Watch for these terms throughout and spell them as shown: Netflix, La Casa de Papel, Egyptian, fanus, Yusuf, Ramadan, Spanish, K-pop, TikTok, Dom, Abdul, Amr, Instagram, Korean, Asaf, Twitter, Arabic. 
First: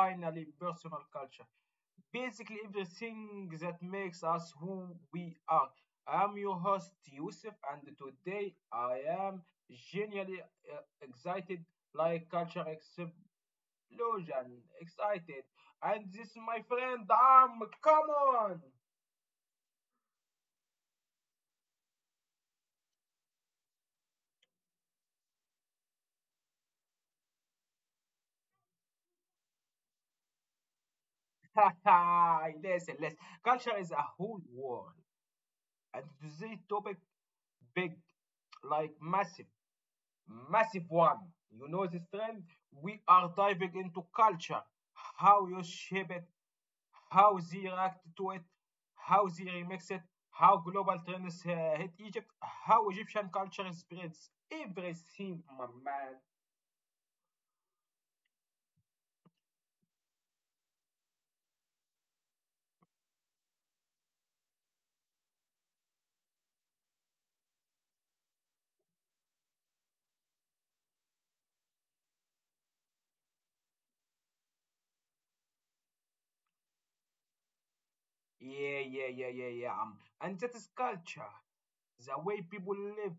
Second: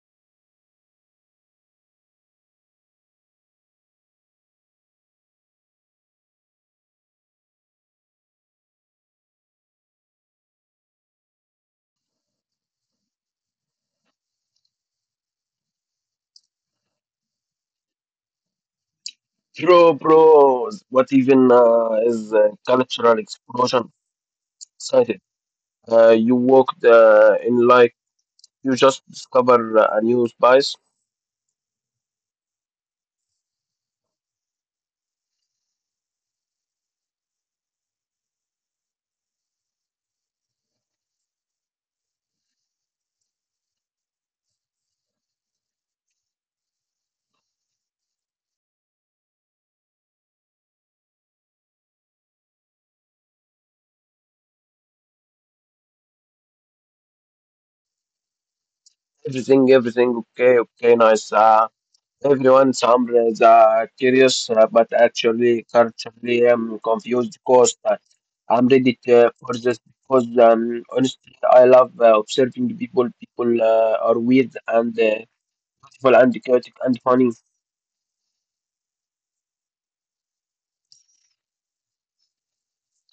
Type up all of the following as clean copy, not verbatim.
finally personal culture. Basically, everything that makes us who we are. I am your host, Yusuf, and today I am genuinely excited like culture except Lucian, excited. And this my friend Dom. Come on. Bro, bro, what even is cultural explosion excited? You walked in like you just discover a new spice. Listen. Culture is a whole world. And this topic big, like massive one. You know this trend? We are diving into culture. How you shape it, how they react to it, how they remix it, how global trends hit Egypt, how Egyptian culture spreads. Everything, my man. Everything, everything, okay, okay, nice. Everyone, some is curious, but actually, culturally, I'm confused because I'm ready for this because honestly, I love observing people. People are weird and beautiful and chaotic and funny. Yeah. And that is culture, the way people live,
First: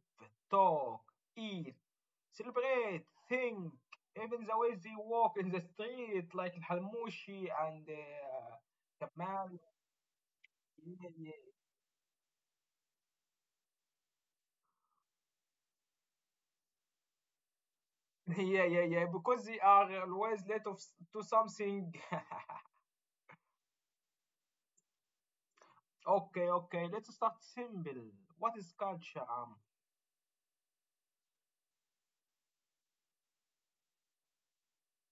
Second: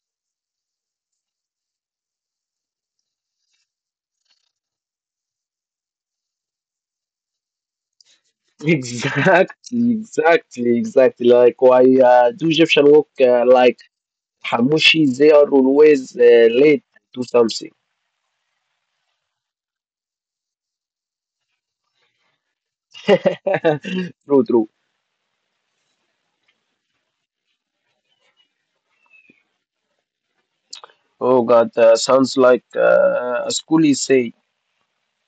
talk, eat, celebrate, think, even the way they walk in the street, like Halmushi and the man. Exactly, exactly, exactly. Yeah, Like why do Egyptian work like Hamushi? They are always late to something. yeah, yeah, because they are always to something. True, true. Okay, okay, let's start simple. What is culture? Oh God, sounds like a school essay.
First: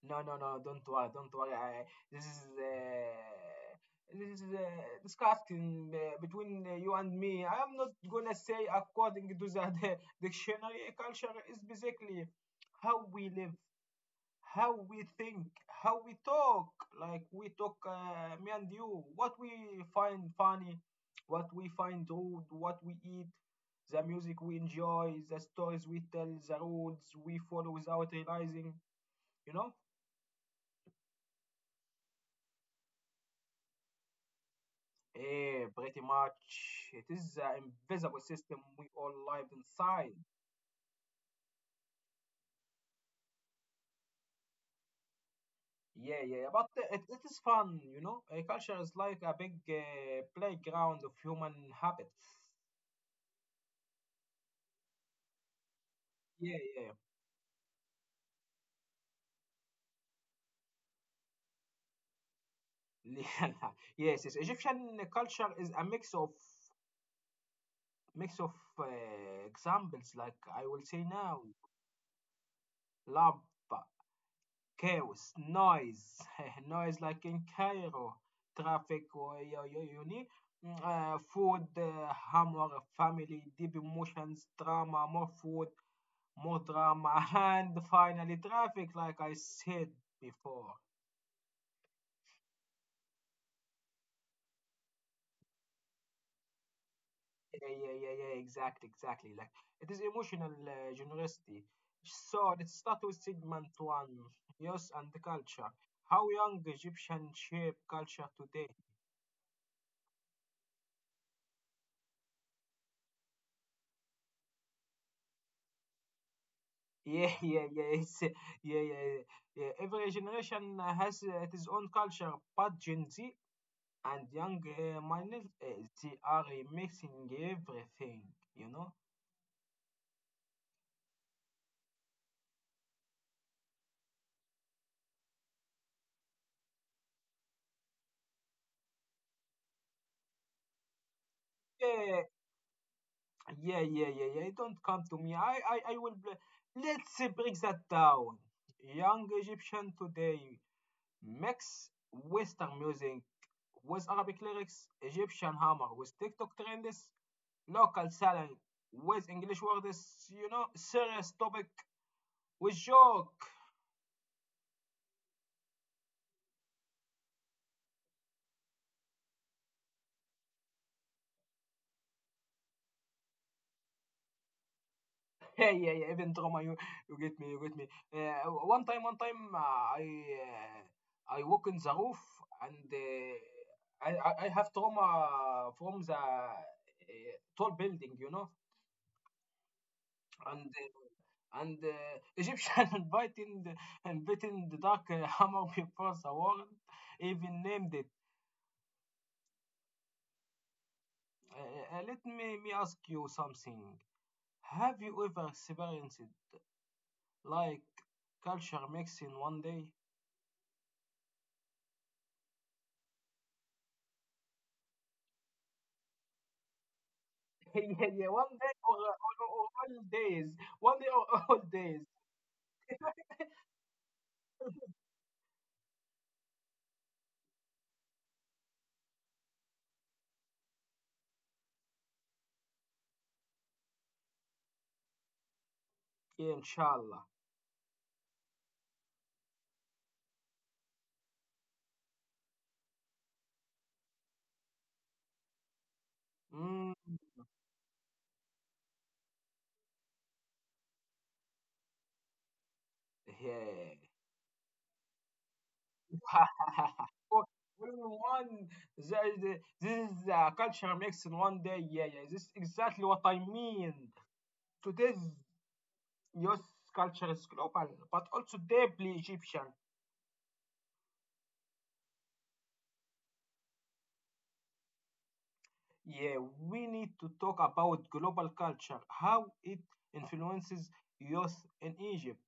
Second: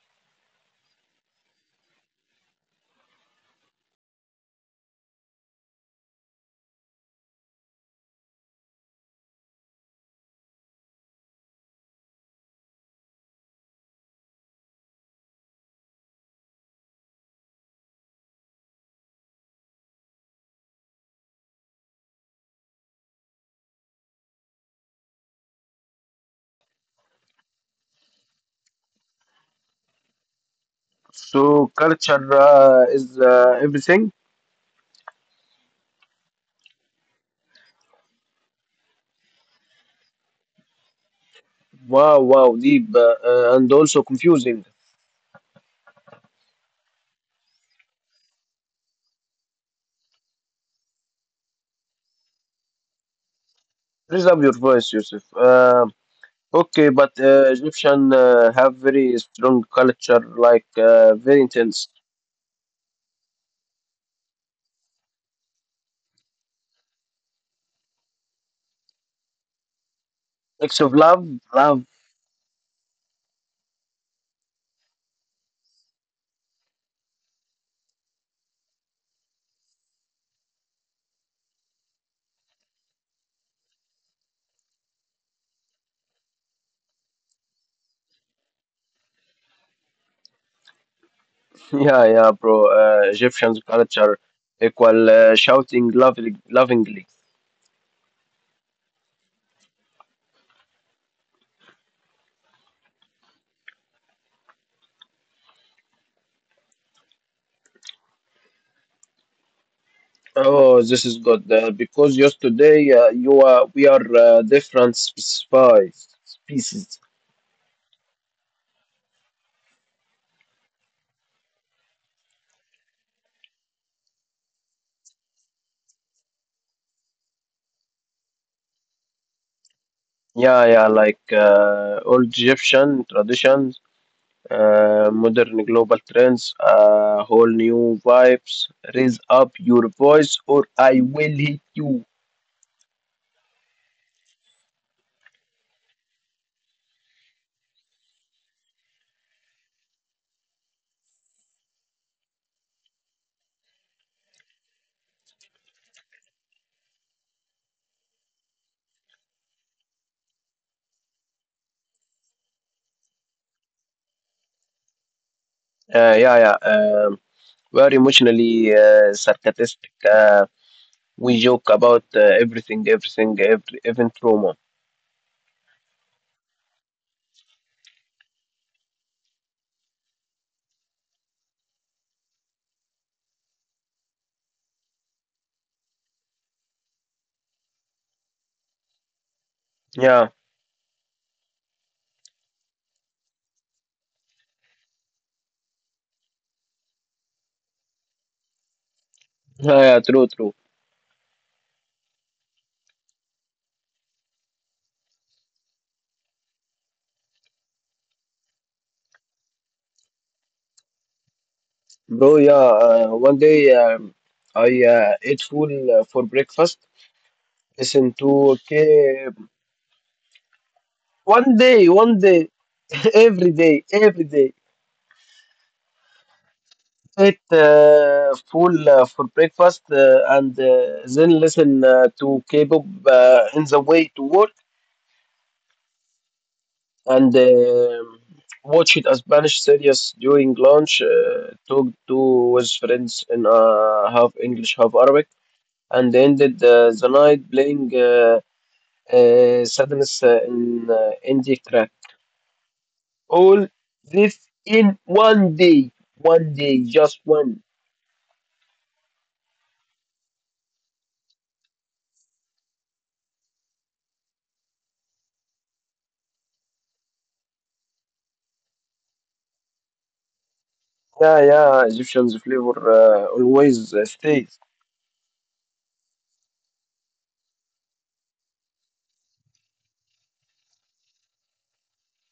No, don't worry, don't worry. This is discussing between you and me. I am not gonna say according to the the dictionary. Culture is basically how we live, how we think, how we talk. Like we talk, me and you, what we find funny, what we find rude, what we eat, the music we enjoy, the stories we tell, the roads we follow without realizing. You know. So culture is everything. Yeah, pretty much. It is an invisible system we all live inside. Wow, wow, deep and also confusing. Yeah, but it is fun, you know. Culture is like a big playground of human habits. Raise up your voice, Yusuf. Yeah, Okay, but Egyptian have very strong culture, like very intense yeah. Yes. Egyptian culture is a mix of mix of uh, examples. Like I will acts of say love, now, love. love, chaos, noise, noise like in Cairo, traffic, or you need food, humor, family, deep emotions, drama, more food, more drama, and finally traffic, like I said before. Yeah, yeah, bro. Egyptians culture equal shouting lovely, lovingly. Yeah, exactly. Like it is emotional generosity. So let's start with segment one, youth and culture. How young Egyptian shape culture today? Oh, this is good because yesterday you are we are different species. Species. Yeah, yeah, yeah, it's, yeah, yeah, yeah, yeah. Every generation has its own culture, but Gen Z and young minors, they are mixing everything, you know? Yeah, yeah, like old Egyptian traditions, modern global trends, whole new vibes. Raise up your voice, or I will hit you. Yeah, yeah. Don't come to me. I will. Bl- Let's break that down. Young Egyptian today mix Western music with Arabic lyrics, Egyptian hammer with TikTok trends, local talent with English words, you know, serious topic with joke. Yeah, yeah. Very emotionally sarcastic. We joke about everything, everything, even trauma. Yeah. Even drama, you get me. One time, I walk in the roof and I have trauma from the tall building, you know, Yeah, and Egyptian inviting the dark hammer before the world even named it. yeah, yeah, true, true, Let me ask you something. Have you ever experienced like culture mix in 1 day? bro. Yeah, one day I ate full for breakfast. yeah, Listen yeah, one to, day or, or, okay, or all days. 1 day or all days. one day, every day, every day. Ate full for breakfast and then listen to K-pop in the way to work. Yeah, inshallah. And watched a Spanish series during lunch. Talked to with friends in half English, half Arabic, and ended Mm, the night playing sadness in indie crack. All yeah. this in one day, just Or- one. or in one, the- this is the culture mix in 1 day. Yeah, yeah. This is exactly what I mean. Today's youth culture is global, but also deeply Egyptian. Yeah, yeah, Egyptian's flavor always stays. Yeah, we need to talk about global culture, how it influences youth in Egypt.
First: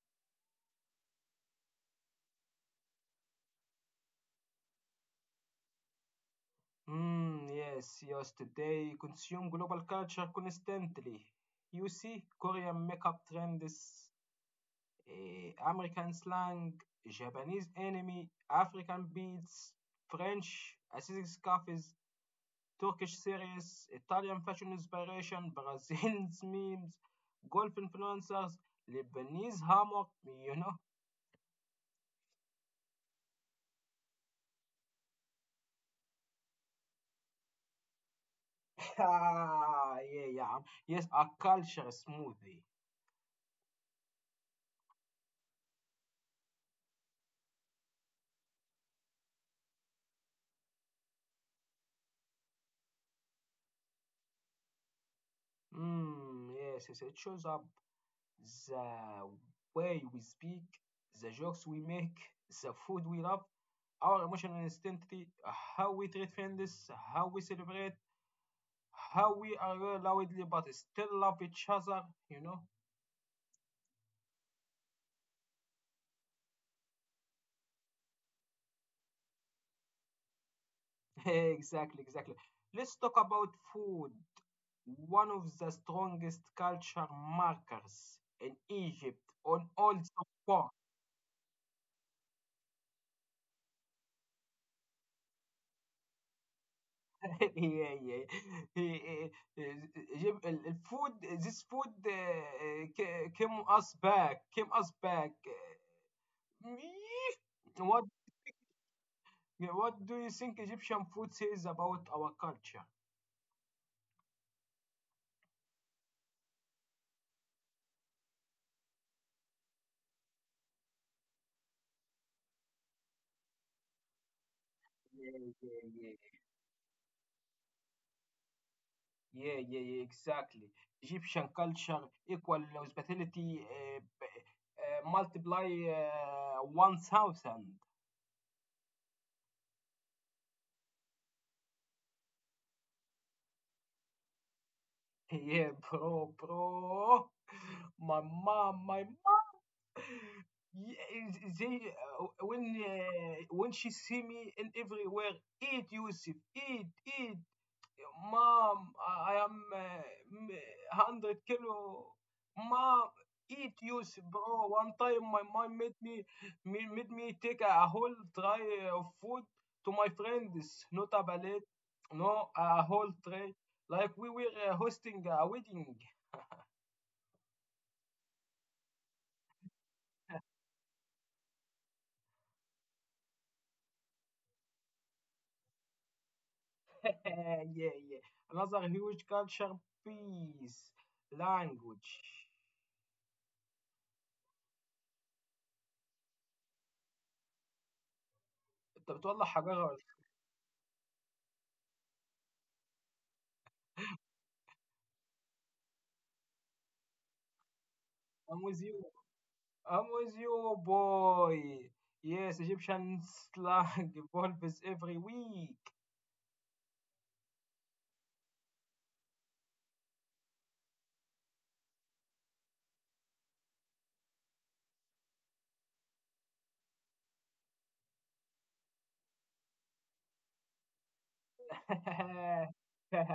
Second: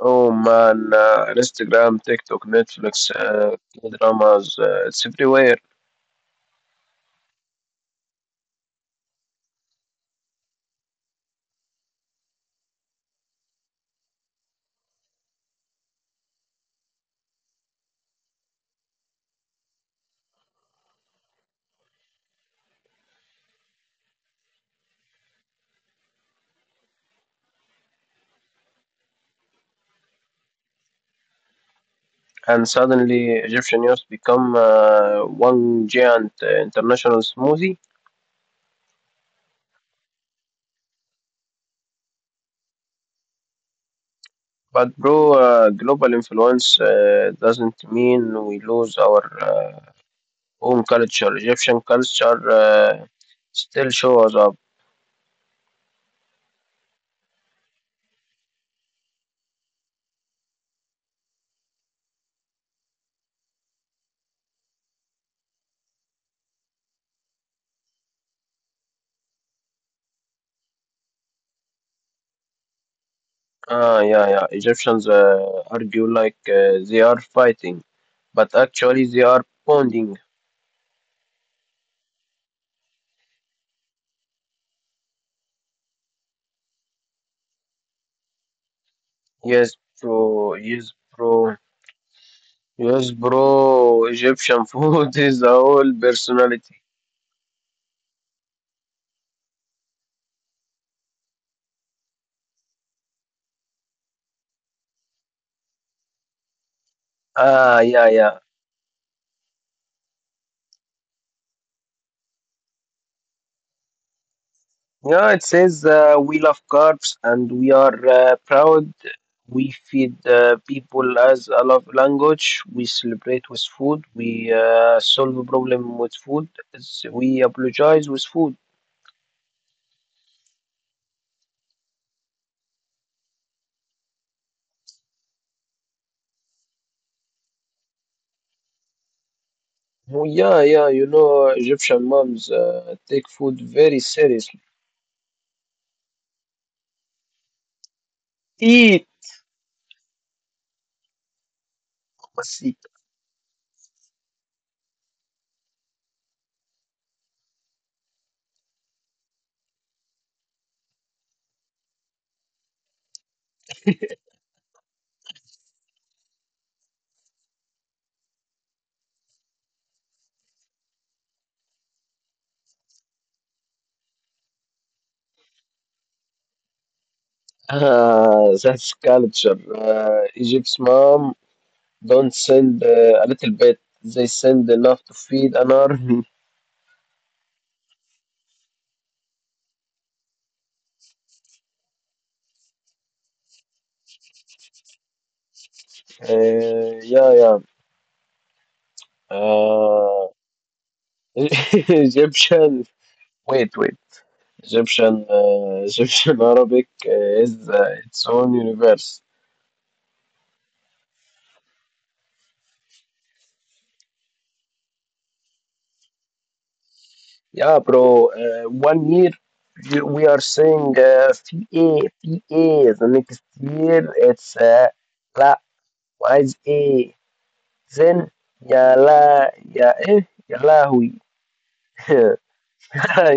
Oh man, Instagram, TikTok, Netflix, dramas, it's everywhere. Mm, yes, youth today consume global culture constantly. You see Korean makeup trends, American slang, Japanese anime, African beats, French aesthetics cafes, Turkish series, Italian fashion inspiration, Brazilian memes, golf influencers, Lebanese hammock, you know. And suddenly Egyptian youth become one giant international smoothie. Ah, yeah, yeah. Yes, a culture smoothie. But bro, global influence doesn't mean we lose our own culture. Egyptian culture still shows up. Yes, it shows up the way we speak, the jokes we make, the food we love, our emotional instantly, how we treat friends, how we celebrate, how we are well loudly but still love each other, you know? Ah, yeah, yeah. Egyptians argue like they are fighting, but actually they are bonding. exactly, exactly. Let's talk about food. One of the strongest culture markers in Egypt on Yes, all bro. the Yes, bro. Yes, bro. Egyptian food is the whole personality. yeah, yeah. Eh, eh, The food. This food came us back. Eh, Ah, what yeah, yeah. what do you think Egyptian food says about our culture? Yeah, it says we love carbs and we are proud. We feed people as a love language. We celebrate with food. We solve yeah a yeah problem with yeah food. We apologize with food. yeah, exactly. Egyptian culture equal hospitality multiply 1000. Oh, yeah, yeah, Egyptian moms take food very seriously. yeah bro bro my mom my Eat, yeah, they must eat. When she see me in everywhere, eat Yusuf, eat, eat, mom. I am m- hundred-kilo, mom. Eat Yusuf, bro. One time my mom made me take a whole tray of food to my friends, not a ballet, no, a whole tray. Like we were hosting a wedding. Ah, that's culture. Egypt's mom don't send a little bit. They send enough to feed an army. Yeah. Another huge culture piece, language. Yeah, yeah. انت بتولع حجارة Uh, Egyptian. Wait, wait. Egyptian Arabic is its own ولا إيه؟ I'm with you. universe. I'm with you, boy. Yes, Egyptian slang evolves every week. Yeah, bro. One year we are saying PA, PA. The next year it's لا وعايز إيه؟ زين يا لا يا إيه يا لهوي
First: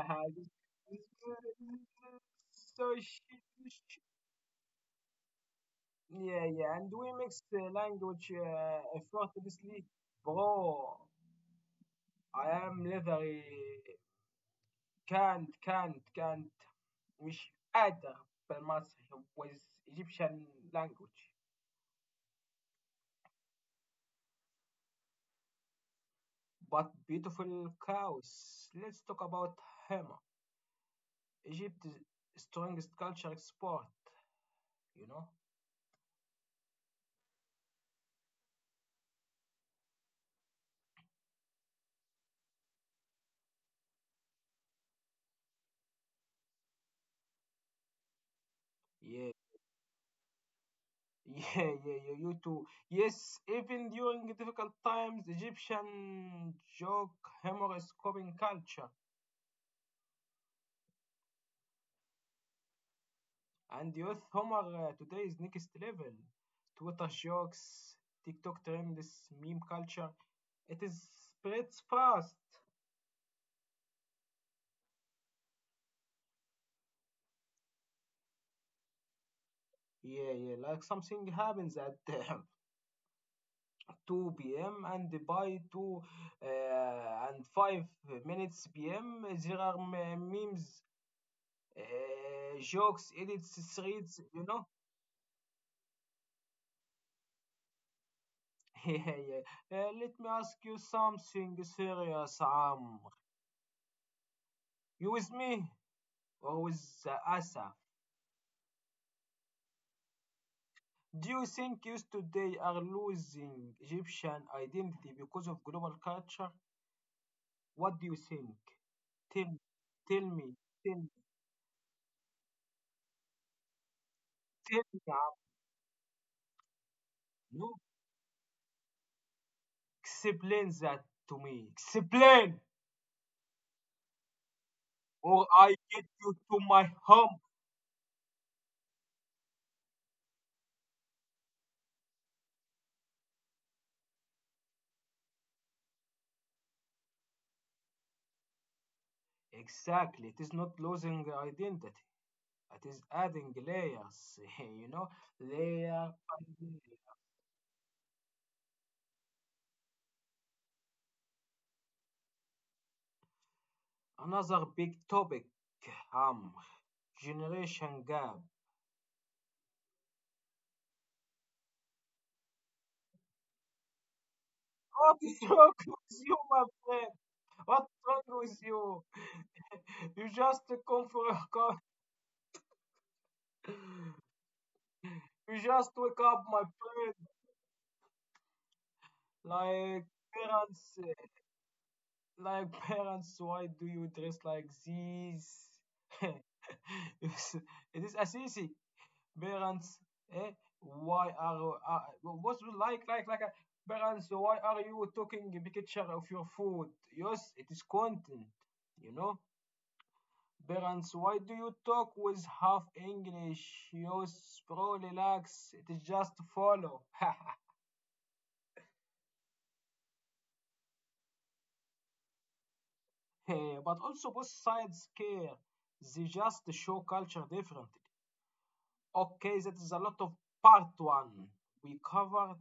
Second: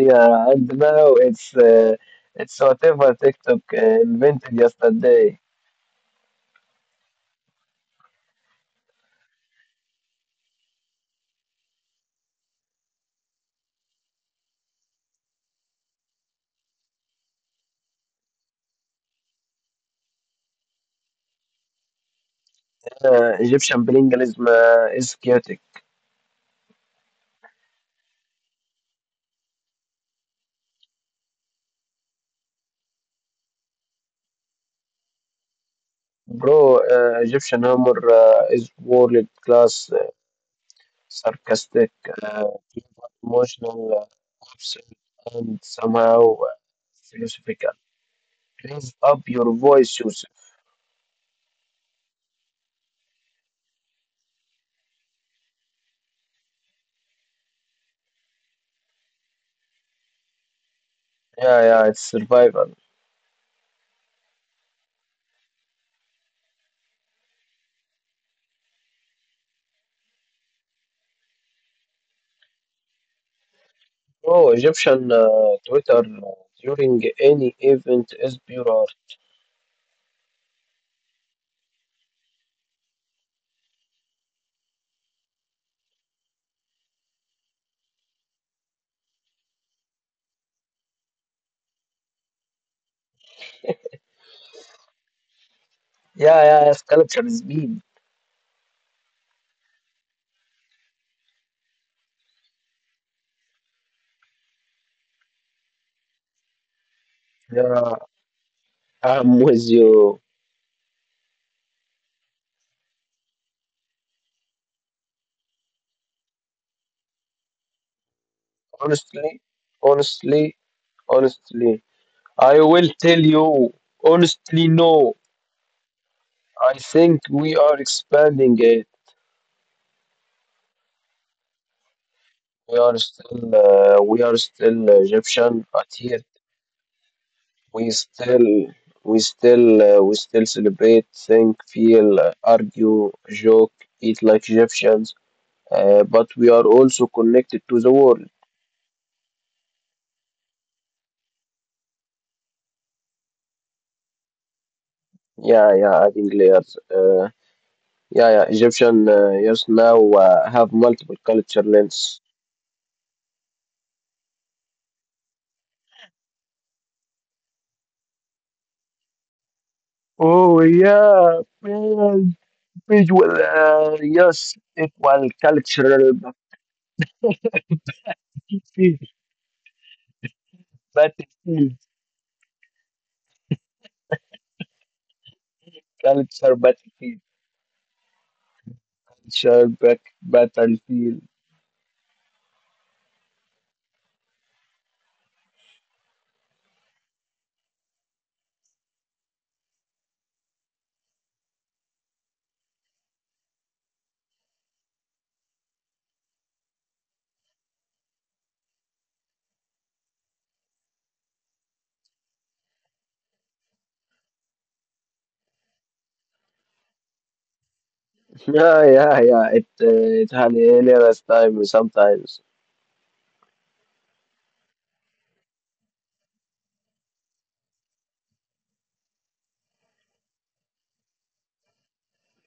yeah, and now it's so whatever shit, TikTok shit. invented yesterday. Yeah, yeah. And we mix language effortlessly. Bro, I am leathery. كانت مش قادر بالمصري with Egyptian language. Egyptian bilingualism is chaotic. But beautiful cows. Let's talk about Hema. Egypt's strongest culture export, you know? Bro, Egyptian humor is world class, sarcastic, uh, emotional, absurd, and somehow philosophical. Raise up Yeah. your voice, Yusuf. Yeah, you too. Yes, even during difficult times, Egyptian joke humor is coping culture. Yeah, yeah, it's survival. And youth humor today is next level. Twitter jokes, TikTok trends, meme culture. It is spreads fast. Bro, Egyptian Twitter during any event is pure art. Yeah, yeah, like something happens at 2 p.m. and by 2 uh, and 5 minutes p.m. there are memes, uh, jokes, edits, threads, you know? Yeah, yeah, yeah, sculpture is speed. Yeah, yeah. Let me ask you something serious, Amr. You with me or with Asaf? Yeah, I'm with you. Do you think youth today are losing Egyptian identity because of global culture? What do you think? Honestly, Tell, tell me, honestly, tell, honestly, I will tell you honestly, tell me, no. I think Abdul. we are expanding it. Explain that to me. Explain, We are still or Egyptian I get adhered. you to my home. We still, we still celebrate, think, feel, argue, joke, eat like Egyptians. But we are also connected to the world. Exactly. It is not losing the identity. It is adding layers. You know, Yeah, layer yeah, by adding layer. layers. Yeah, yeah. Egyptian yes now have multiple culture lens. Another big topic. Um, generation gap. Oh yeah, man, visual yes What is equal wrong with cultural you, my friend? What's wrong with you? battlefield You just come for a co- battlefield you just wake up, my friend. battlefield culture Like back parents, battlefield. like parents, why do you dress like this? It's- it is Assisi. Parents, eh? Why are what's with like? Parents, why are you taking a picture of your food? Yes, it is content. You know. Parents, why do you talk with half English? Use bro, relax. It is just follow. Yeah, yeah, yeah, it had hilarious time sometimes. but also both sides care. They just show culture differently. Okay, that is a lot of part one. We covered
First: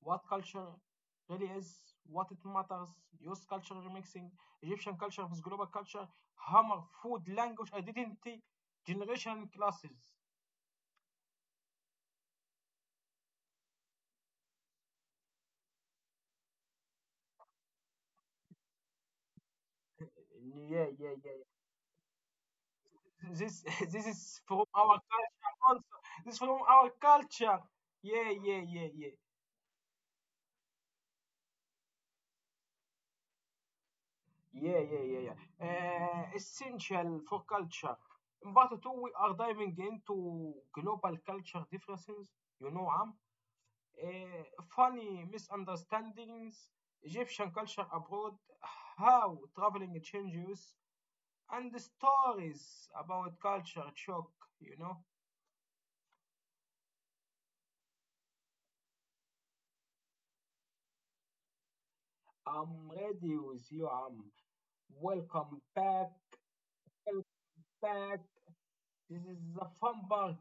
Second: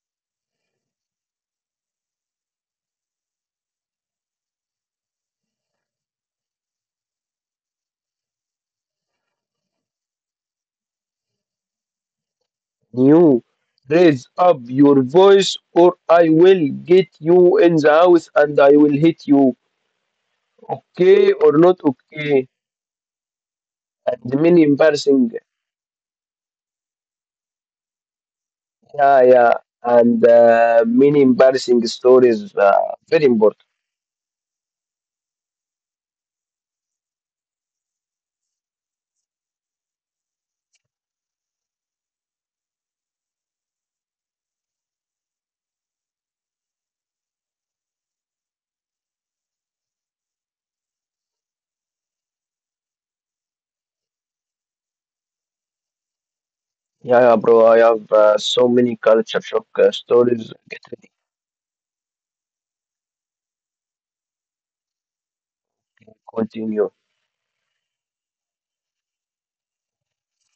what culture really is, what it matters, use culture remixing, Egyptian culture with global culture, hammer, food, language, identity, generation classes. You raise up your voice, or I will get you in the house and I will hit you, Yeah, okay yeah, or yeah, yeah. not okay. This this And is many from our embarrassing. culture also. This is from our culture. Yeah, yeah, yeah, Yeah, yeah. yeah, and many embarrassing stories very important. Yeah. Essential for culture. In part two, we are diving into global culture differences. You know, Am. Uh, funny misunderstandings, Egyptian culture abroad, how traveling changes, and the stories about culture shock, you know. Yeah, yeah, bro. I have so many culture shock stories. Get to I'm ready with you, Am. Welcome back continue, fact, this is the fun part,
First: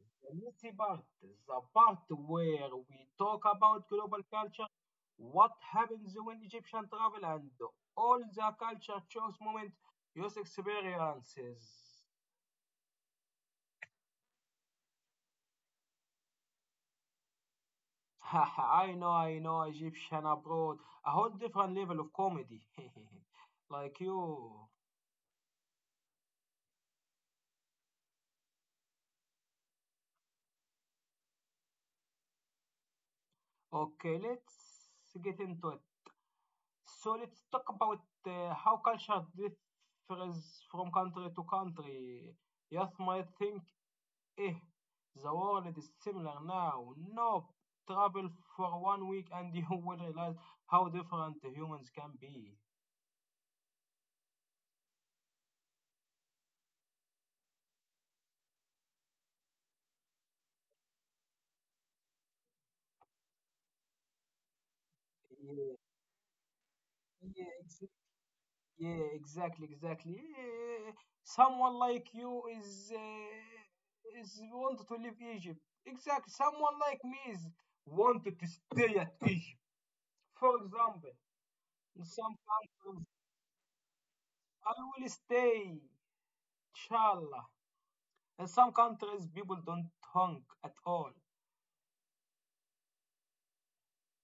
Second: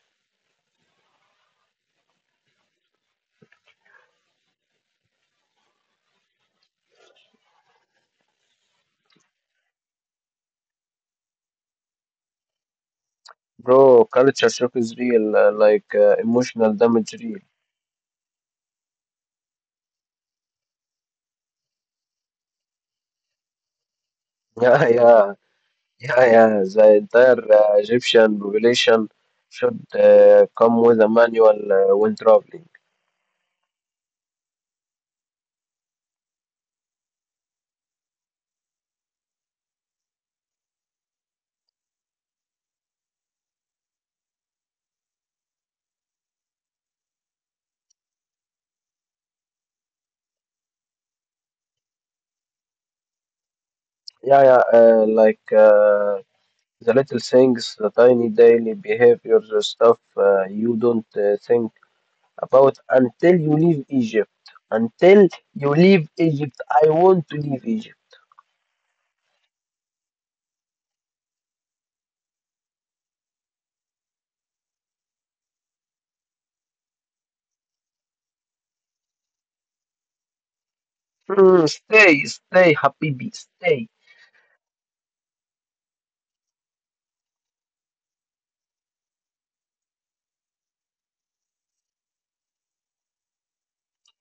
the messy part, the part where we talk about global culture, what happens when Egyptian travel, and all the culture choice moment, your experiences. bro. Culture shock is real, like emotional damage, real. I know, Egyptian abroad, a whole different level of comedy. like you. Yeah, yeah, yeah, yeah. The entire Egyptian population should come with a manual when traveling. Okay, let's get into it. So let's talk about how culture differs from country to country. Youth might think, eh, the world is similar now. Nope. Travel for 1 week and you will realize how different the humans can be. Yeah, yeah, like the little things, the tiny daily behaviors, the stuff you don't think about until you leave Egypt. Until you Yeah, leave Egypt, I want to yeah, leave ex- Egypt. yeah, exactly. Eh, someone like you is wanted to leave Egypt. Exactly. Someone like me is wanted to stay at Egypt. For example, Mm, in stay, some stay, countries, Habibi, stay. I will stay, inshallah. In some countries, people don't honk at all.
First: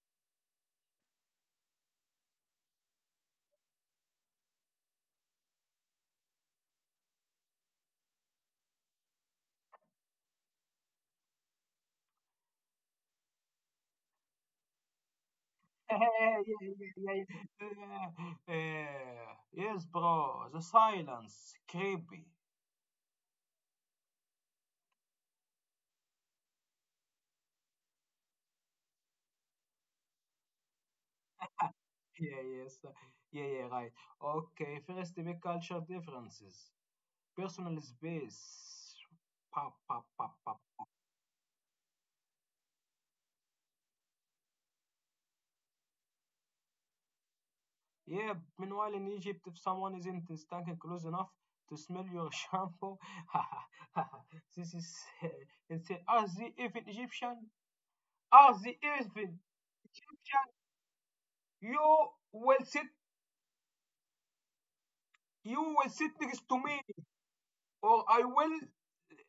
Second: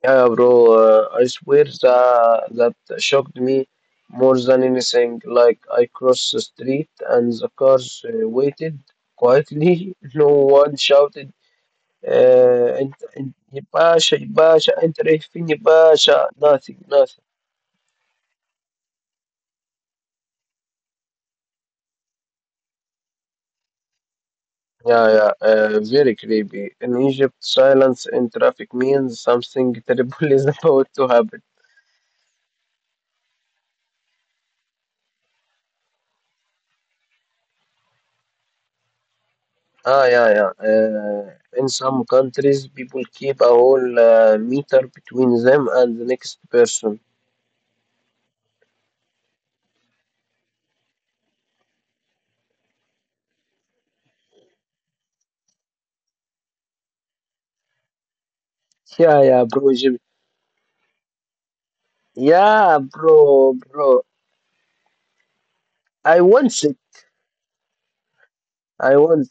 Yeah, bro, I swear that shocked me more than anything. Like, I crossed the street and the cars waited quietly. No one shouted, "Ya Basha, Ya Basha, أنت رايح فين يا yeah, باشا?" yeah, Nothing, yeah, nothing. yeah. Yes, bro, the silence, creepy. Yeah, yeah, very creepy. In Egypt, silence in traffic means something terrible is about to happen. Yeah, yes, uh, yeah, right. Okay, first, the big culture differences, personal space. Pa pa Ah, pa yeah, pa. yeah. In some countries, people keep a whole meter between them and the next person. Yeah, meanwhile in Egypt, if someone isn't standing close enough to smell your shampoo, this is uh, and say, are they even Egyptian? Are they Yeah, even yeah, bro, Jim. Egyptian? You will Yeah, sit, bro, bro. you will sit I next to want it. me, or I will. I want.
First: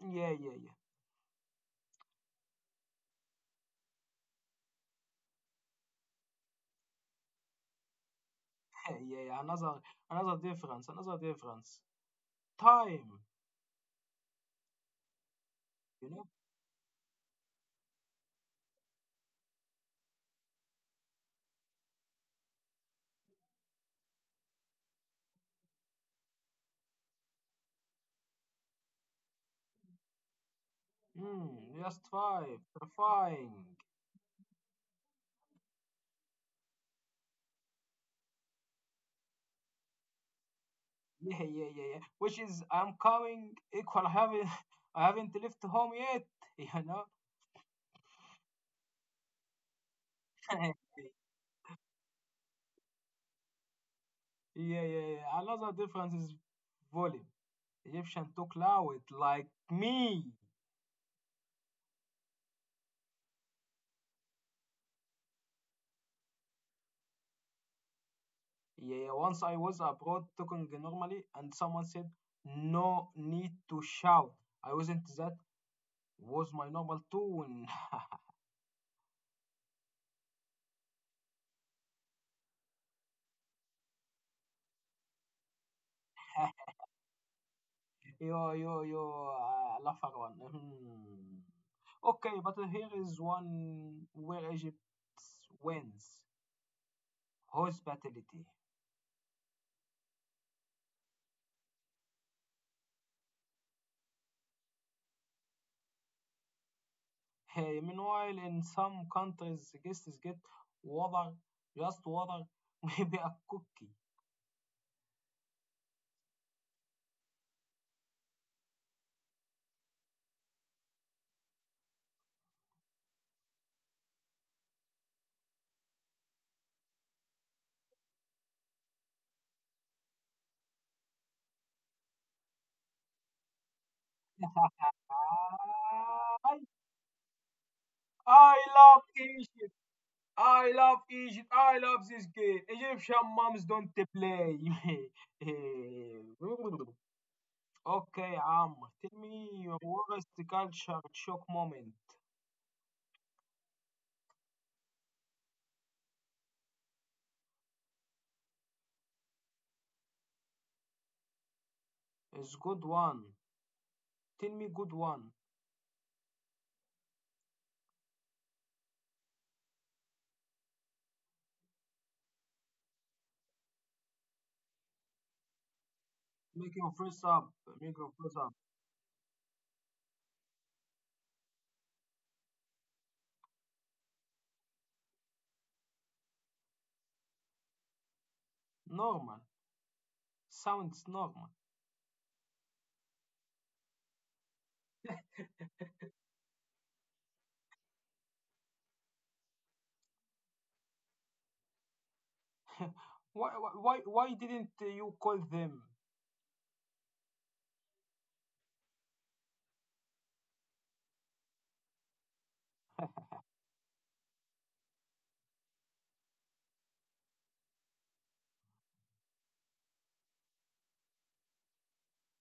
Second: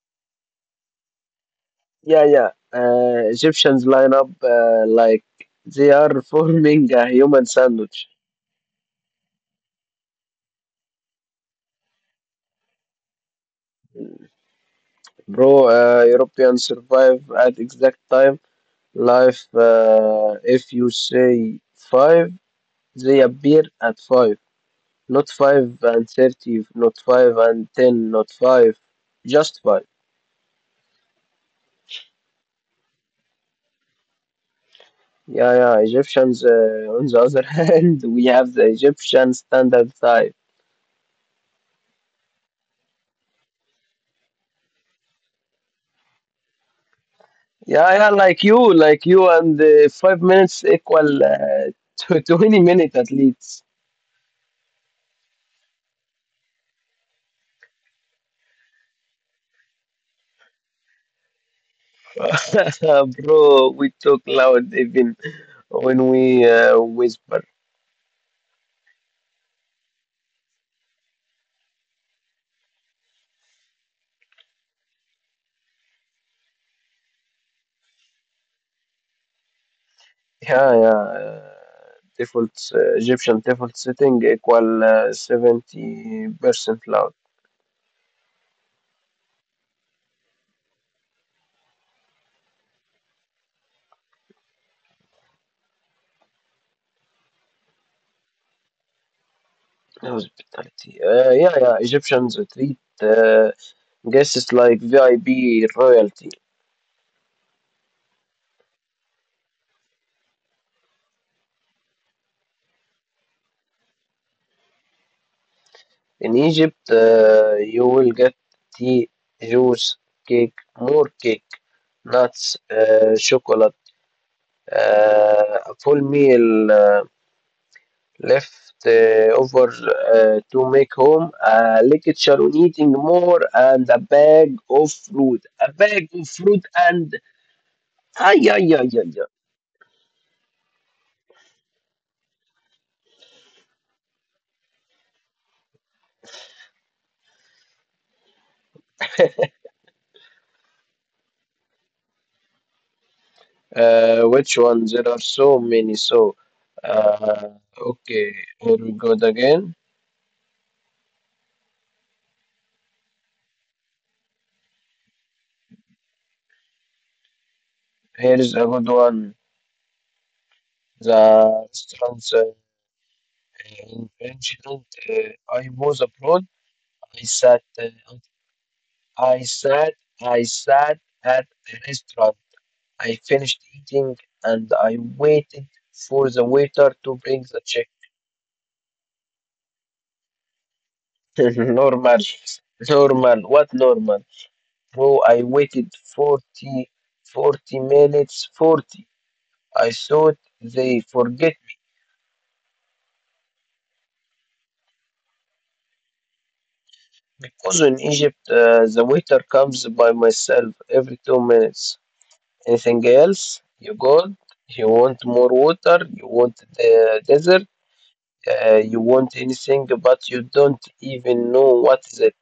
Yeah, Yeah, yeah. Egyptians line up like they are forming a human sandwich. yeah, yeah. Another difference. Time, Bro, you know. Europeans survive at exact time. Life, if you say five, they appear at five. Not 5:30, not 5:10, not 5, just 5. Mm, just five, terrifying. Yeah, yeah, Egyptians, on the other hand, we have the Egyptian standard type. Yeah, yeah, yeah. Which is I'm coming equal. I haven't I haven't left home yet. You know. Yeah, yeah, like you, and 5 minutes equal to 20 minutes at least. Yeah. Another difference is volume. Egyptian talk loud like me. Bro, we talk loud even when we whisper. Yeah, yeah. Once I was abroad talking normally, and someone said no need to shout. I wasn't that was my normal tone. Yeah, yeah. Default Egyptian default setting equal 70% loud. Yo, I love that one. Hmm. Okay, but here is one where Egypt wins hospitality. Hospitality. Yeah, yeah. Egyptians treat guests like VIP royalty. Hey, meanwhile, in some countries, guests get water, just water, maybe a cookie. In Egypt, you will get tea, juice, cake, more cake, nuts, chocolate, a full meal left over to make home, a lecture on eating more, and a bag of fruit. A bag of I, fruit and. Ay, I ay, ay, love ay. Egypt. I love Egypt. I love this game. Egyptian moms don't play. Okay, Amr, tell me your worst culture shock moment. Which one? There are so many. So, uh, okay, here we go again. It's good one. Tell me good one. Here is a good one. The restaurants in Frenchland. I was abroad. Make your face I up. sat. Make your Uh, face up. I sat. I sat at a restaurant. I finished eating and I waited for the waiter to bring the check. Normal. Sounds normal. Normal, normal. What normal? Bro, I waited 40, 40 minutes, 40. I thought they forget Why didn't you call them? me because in Egypt the waiter comes by myself every 2 minutes. Anything else? You good? You want more water? You want the dessert? You want anything, but you don't even know what is it.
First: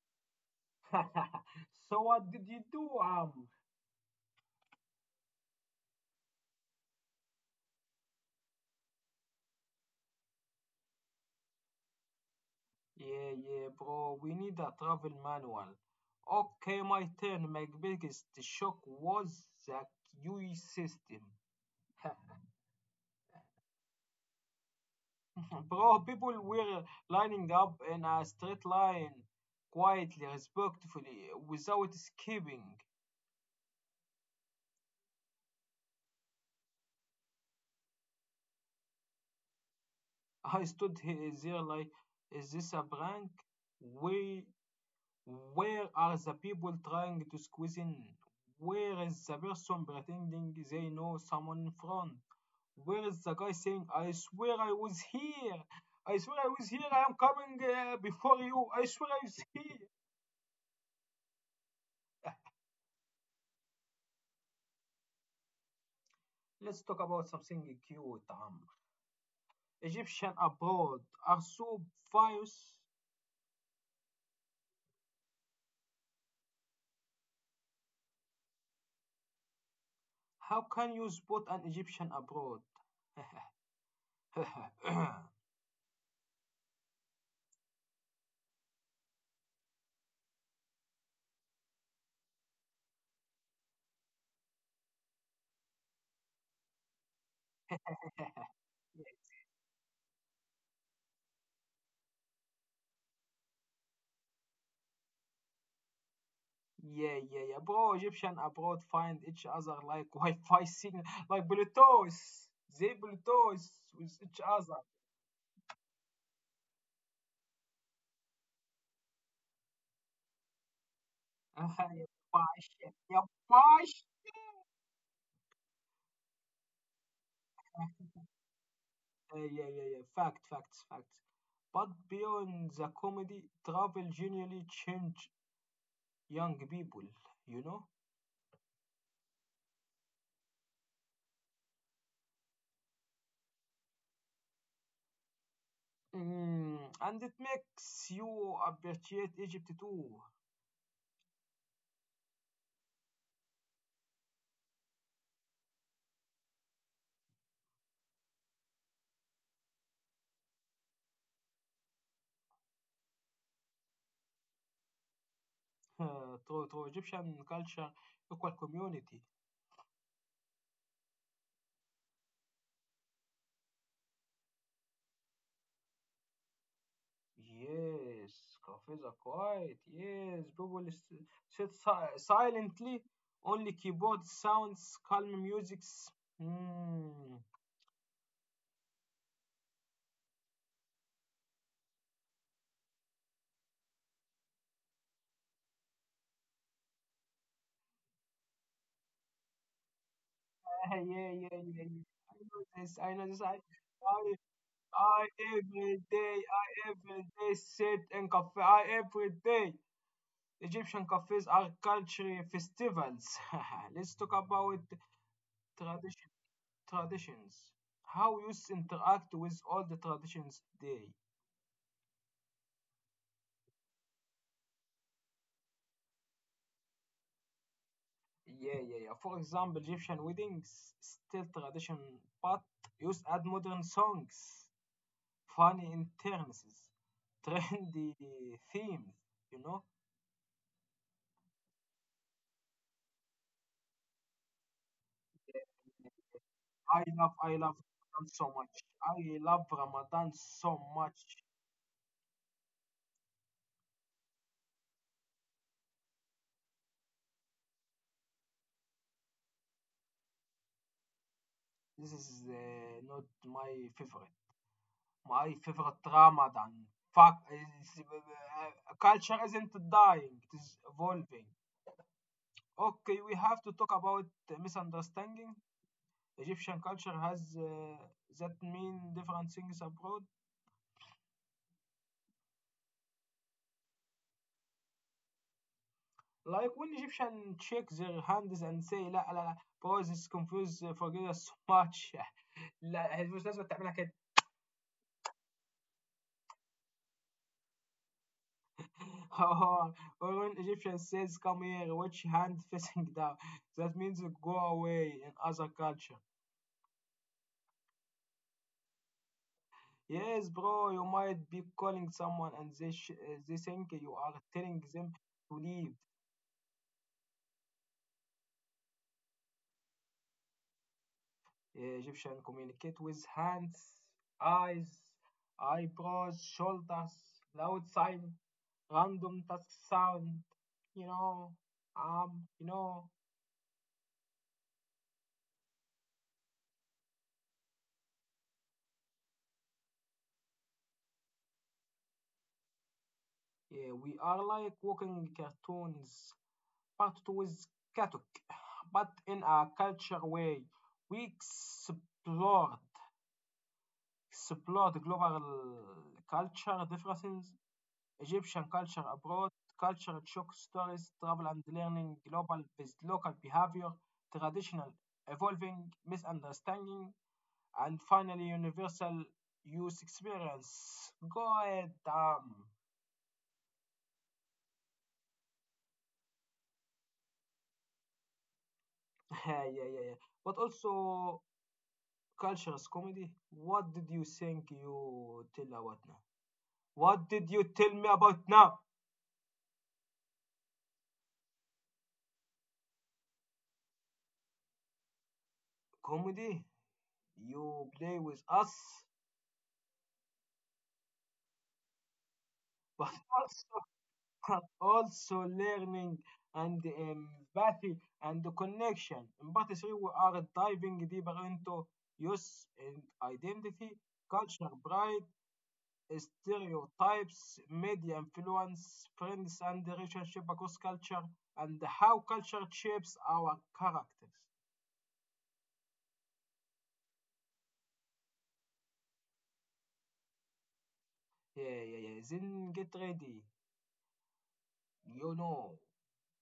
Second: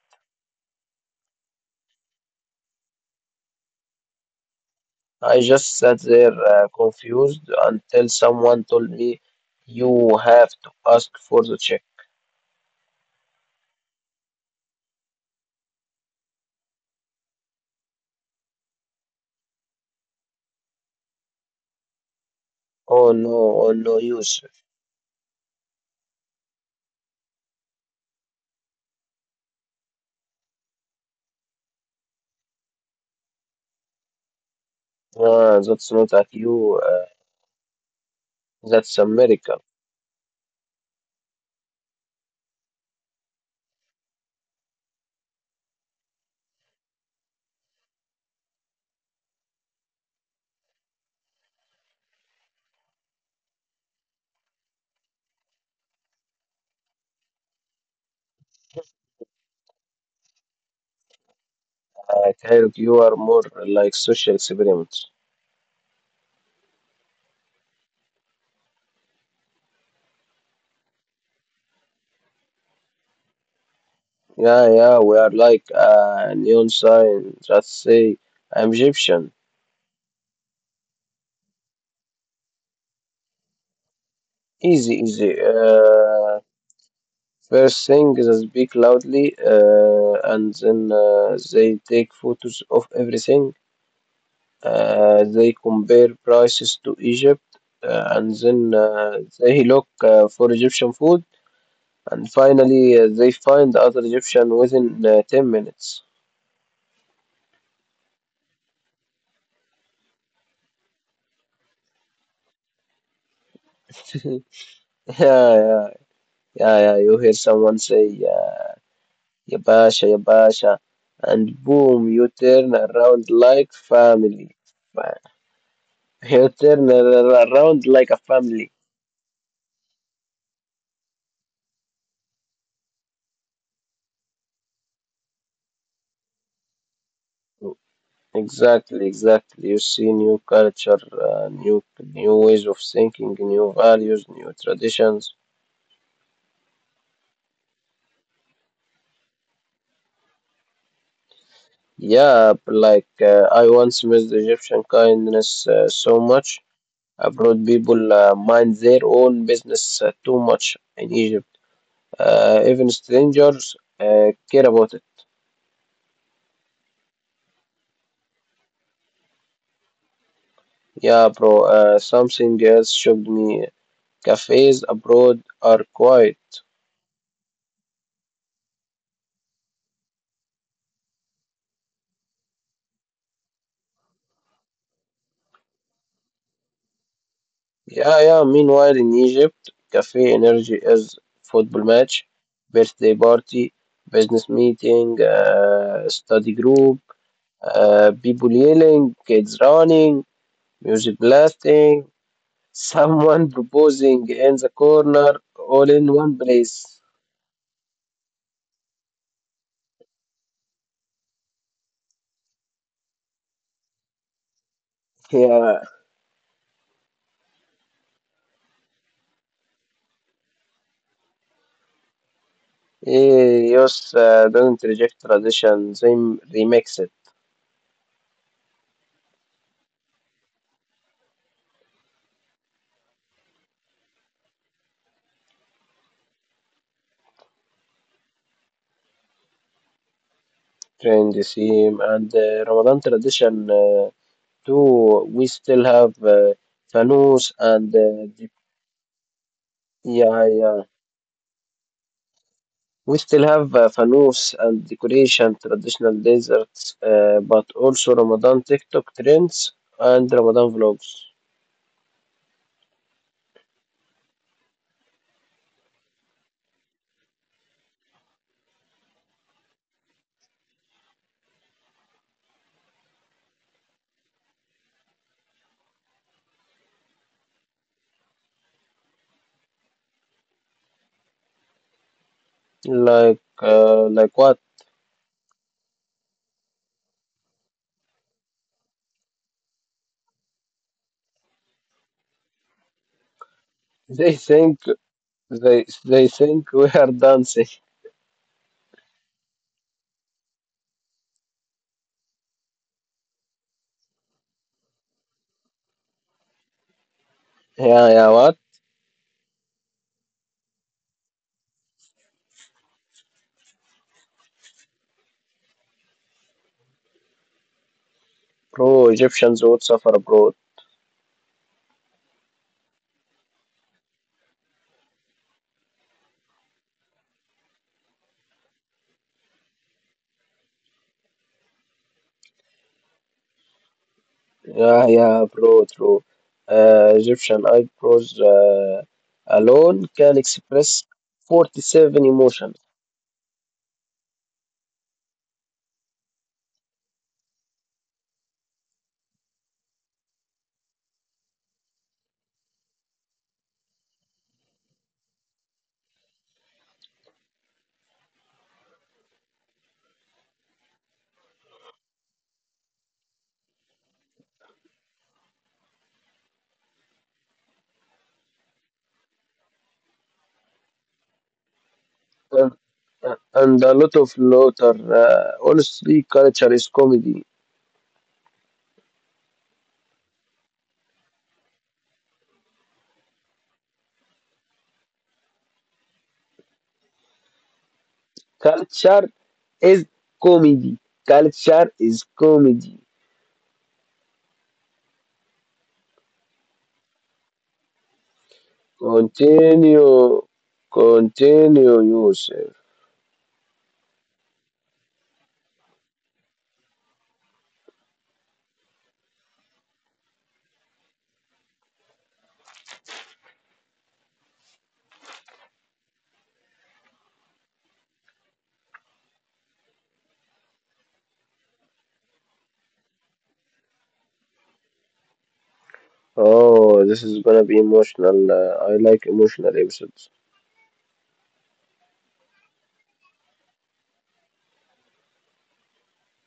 So what did you do, Amr? I just sat there confused until someone told me you have to ask for the check. Yeah, yeah, bro. We need a travel manual. Okay, my turn. My biggest shock was the QE system. Oh no, oh no, Yusuf. Bro, people were lining up in a straight line, quietly, respectfully, without skipping. Ah, that's not at you. That's America. There like, is this a prank? We, where are the people trying to squeeze in? Where is the person pretending they know someone in front? Where is the guy saying, I swear I was here? I swear I was here. I am coming before you. I swear I was here. Like Eric, you are more like social experiments. Let's talk about something cute. Egyptian abroad are so obvious. Yeah, yeah, we are like a neon sign. Just say I'm Egyptian. How can you spot an Egyptian abroad? Easy, easy. First thing is I speak loudly, and then they take photos of everything. They compare prices to Egypt, and then they look for Egyptian food, and finally they find other Egyptian within 10 minutes. Yeah, yeah, yeah, bro. Egyptian abroad find each other like Wi-Fi signal, like Bluetooth. They Bluetooth with each Yeah, other. yeah. Yeah, yeah, you hear someone say, yeah, ya Basha, and boom, Yeah, you turn bash. around Yeah, like bash. family. Fa- You turn around like a family. Yeah. Fact, facts, facts. But beyond the comedy, travel genuinely change young people. You know. Exactly, exactly. You see new culture, uh, new new ways of thinking, new values, new traditions. Mm, and it makes you appreciate Egypt too. Yeah, but like I once missed Egyptian kindness so much. Abroad people mind their own business too much in Egypt. Even strangers care about it. Through Egyptian culture, equal community. Yeah, bro. Something else shocked me. Cafes abroad are quiet. Yes, cafes are quiet. Yes, sit silently. Only keyboard sounds, calm musics. Mm. Yeah, yeah. Meanwhile, in Egypt, cafe energy is football match, birthday party, business meeting, study group, people yelling, kids running, Yeah, music yeah, yeah, yeah, blasting, yeah. I know this. I know this. someone proposing I, in the corner, I all every in one day. I place. every day sit in cafe. I every day. Egyptian cafes are cultural festivals. Let's talk about Yeah, tradition traditions. How youth interact with all the traditions they. eh, yes, don't reject tradition. They remix it, Yeah, yeah, yeah. For example, Egyptian weddings still tradition, but youth add modern songs, funny interns, trendy themes. You know, trend the theme, and Ramadan tradition too. We still have fanus I love and Ramadan so much. I love Ramadan yeah, so yeah. much. We still have fanus and decoration, traditional desserts, but also Ramadan TikTok trends and Ramadan vlogs. This is not my favorite. My favorite drama than Fuck, is, culture isn't dying, it is evolving. Okay, we have to talk about misunderstanding. Egyptian culture has that mean different things abroad. Like what? Like when Egyptian shake their hands and say لا لا لا boys is confused forget us so much لا مش لازم تعملها كده They think they think we are dancing. or or when Egyptian says come here watch hand facing down that means go away in other culture. Yeah, yeah. What? Yes, bro, you might be calling someone and they think you are telling them to leave. Bro, Egyptians would suffer abroad. Egyptian communicate with hands, eyes, eyebrows, shoulders, loud sign, random task sound. You know, you know, Yeah, yeah, bro, true. Egyptian eyebrows alone can express 47 emotions, yeah, we are like walking cartoons, part two with Katuk, but in a culture way. We explored explore the global culture differences, Egyptian culture abroad, cultural shock stories, travel and learning, global with local behavior, traditional evolving, misunderstanding, and finally universal youth experience. God damn. and, and a lot of laughter. Honestly, culture is comedy. Yeah, yeah, yeah. But also cultures comedy. What did you think you tell about now? What did you tell me about now? Culture is comedy. Culture is comedy. Comedy? You play with us? Continue, continue, Yusuf. But also learning and empathy and the connection. In part three, we are diving deeper into youth and identity, culture, pride, stereotypes, media influence, friends, and relationship across culture, and how culture shapes our characters. Oh, this is gonna be emotional. I like emotional episodes. Yeah, yeah, yeah. Then get ready. You know.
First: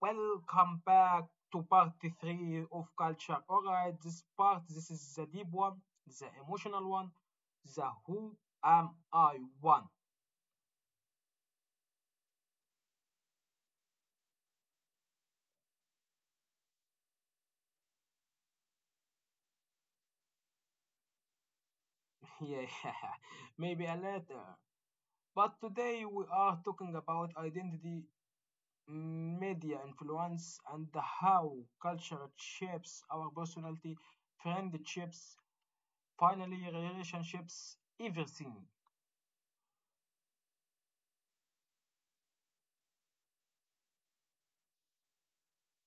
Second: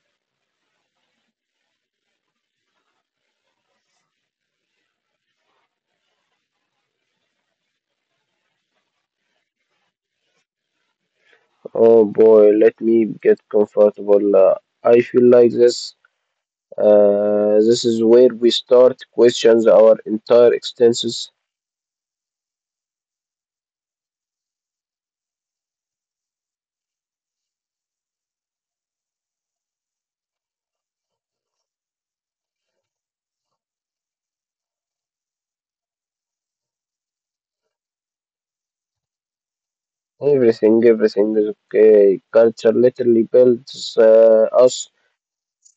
Welcome back to part three of culture. Alright, this part, this is the deep one, the emotional one, the who am I one. Oh boy, let me get comfortable. I feel like this. This is where we start questions our entire existence. Yeah, maybe a later. But today we are talking about identity, media influence, and how culture shapes our personality, friendships, finally relationships, everything. Everything, everything is okay. Culture literally builds us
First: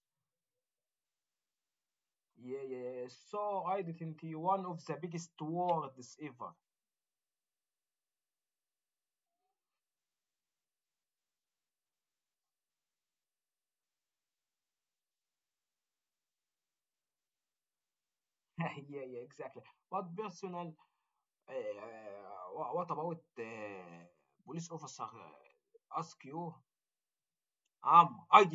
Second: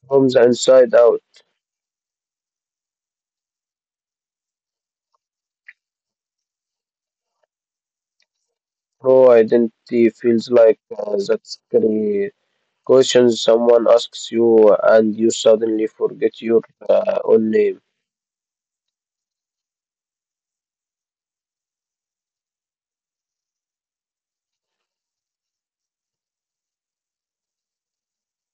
from the inside out. Yeah, yeah, so yeah. So identity, one of the biggest words ever. No identity feels like that scary question someone asks you, and you suddenly forget your own name. Yeah, yeah, exactly. But uh, what about police officer ask you, not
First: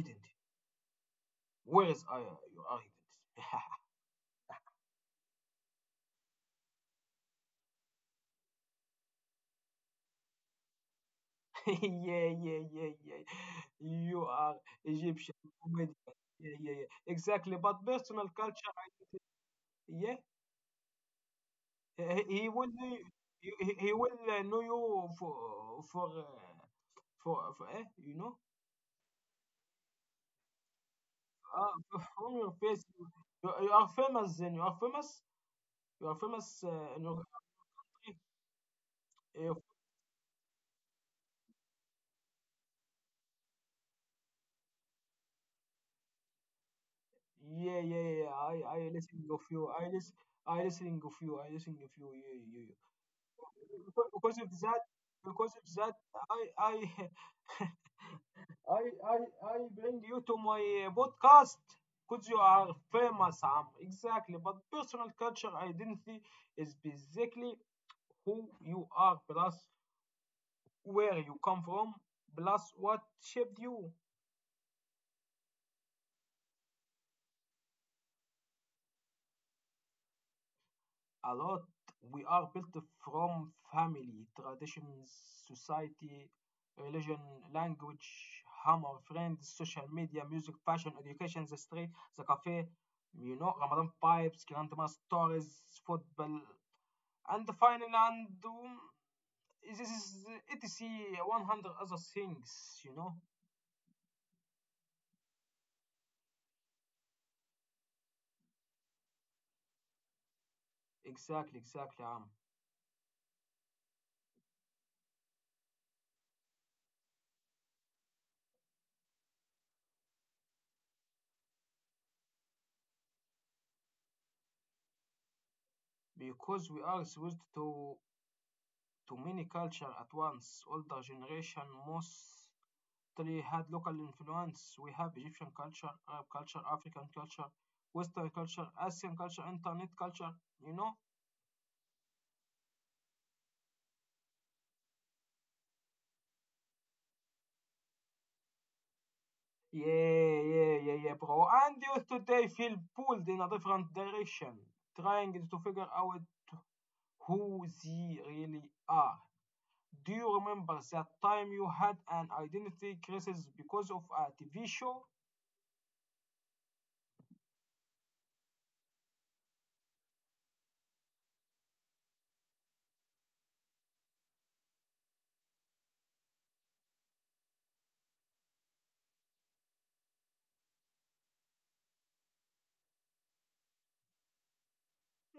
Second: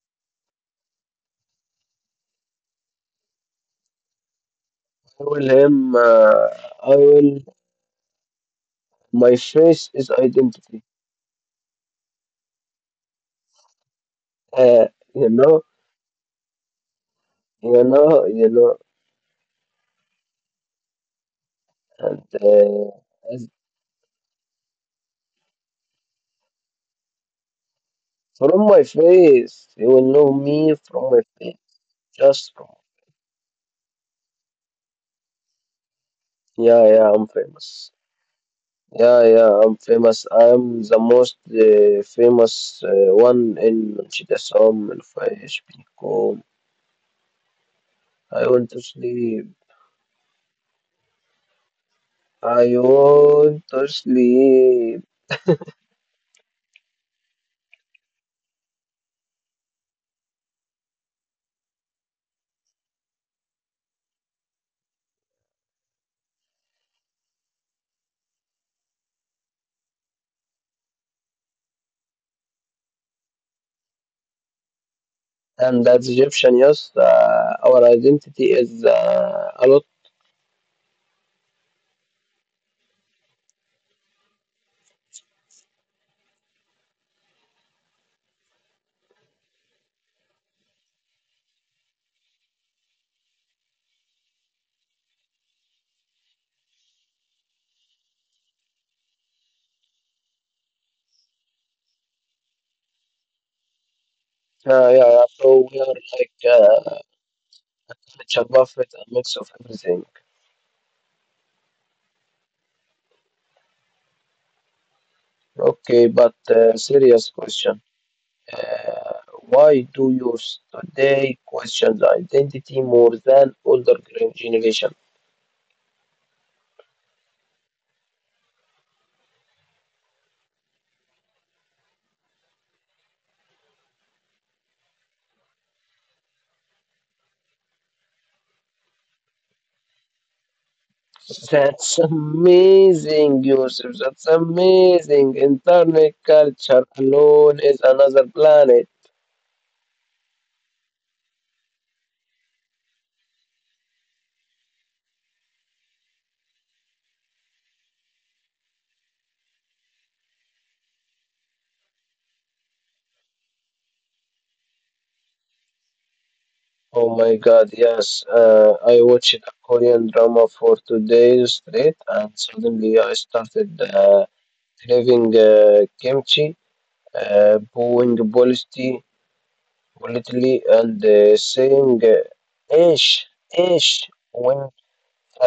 Where is I? Your I will him. I will. My face is identity. identity? Yeah, yeah, yeah, yeah. You are Uh, you Egyptian know, comedian. Yeah, yeah, yeah. Exactly. But you personal know, you culture, know, yeah, and he he will know as- you- he will know you for for uh, for eh, you know From my face, you will know me from my face, uh, from just your from. face you you are famous then you are famous Yeah, in yeah, your I'm famous. country. Yeah, Uh, yeah, I'm famous. I'm the most famous one in Manchidasam and Fajbikom. yeah yeah yeah yeah, I want to sleep. I listen I listening of you I listening of you yeah yeah I want to yeah sleep. because of that I I I, I bring you to my podcast because you are famous, Am. Exactly. But personal culture identity is basically who you are, plus where you come from, plus what shaped you. And that's Egyptian, yes. Our identity is a lot. A lot. We are built from family, traditions, society, religion, language, hammer, friends, social media, music, fashion, education, the street, the cafe, you know, Ramadan vibes, grandma stories, football, and the final and um, this is etc 100 other things you know Yeah, yeah, so we are like, it's a buffet, a mix of everything. exactly exactly Okay, but serious question. Uh, why do youth today question the identity more than older generation? because we are exposed to many culture at once older generation mostly had local influence we have egyptian culture arab culture african culture western culture asian culture internet culture you know That's amazing, Yusuf. That's amazing. Internet culture alone is another planet. yeah yeah yeah yeah bro and you today feel pulled in a different direction trying to figure out who they really are. Do you remember that time you had an identity crisis because of a TV show? Oh my God, yes. I watched a Korean drama for 2 days straight, and suddenly I started craving kimchi. Booing policy politically and saying ish when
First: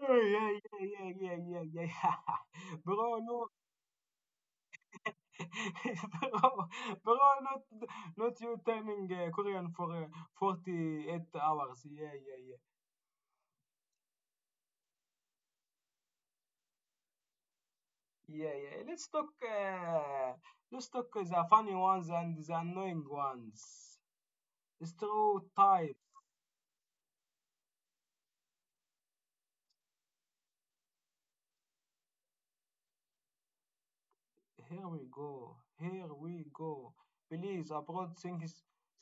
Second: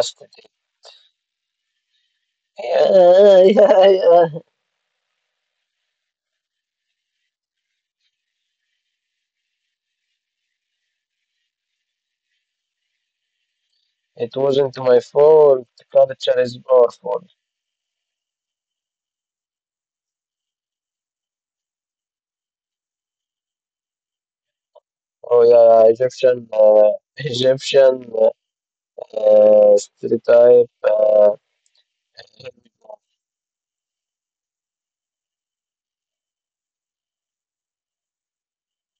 Oh, yeah, yeah, yeah, yeah, yeah, yeah. Bro, Yeah, no, yeah, yeah. bro, bro, not, not you turning Korean for 48 hours. Yeah, yeah, yeah. It wasn't my fault. Culture is powerful. Yeah, yeah. Let's talk. Let's talk the funny ones and the annoying ones. Oh yeah, yeah, Stereotype. Egyptian, Egyptian stereotype. Here we go. Here we go. Please, abroad,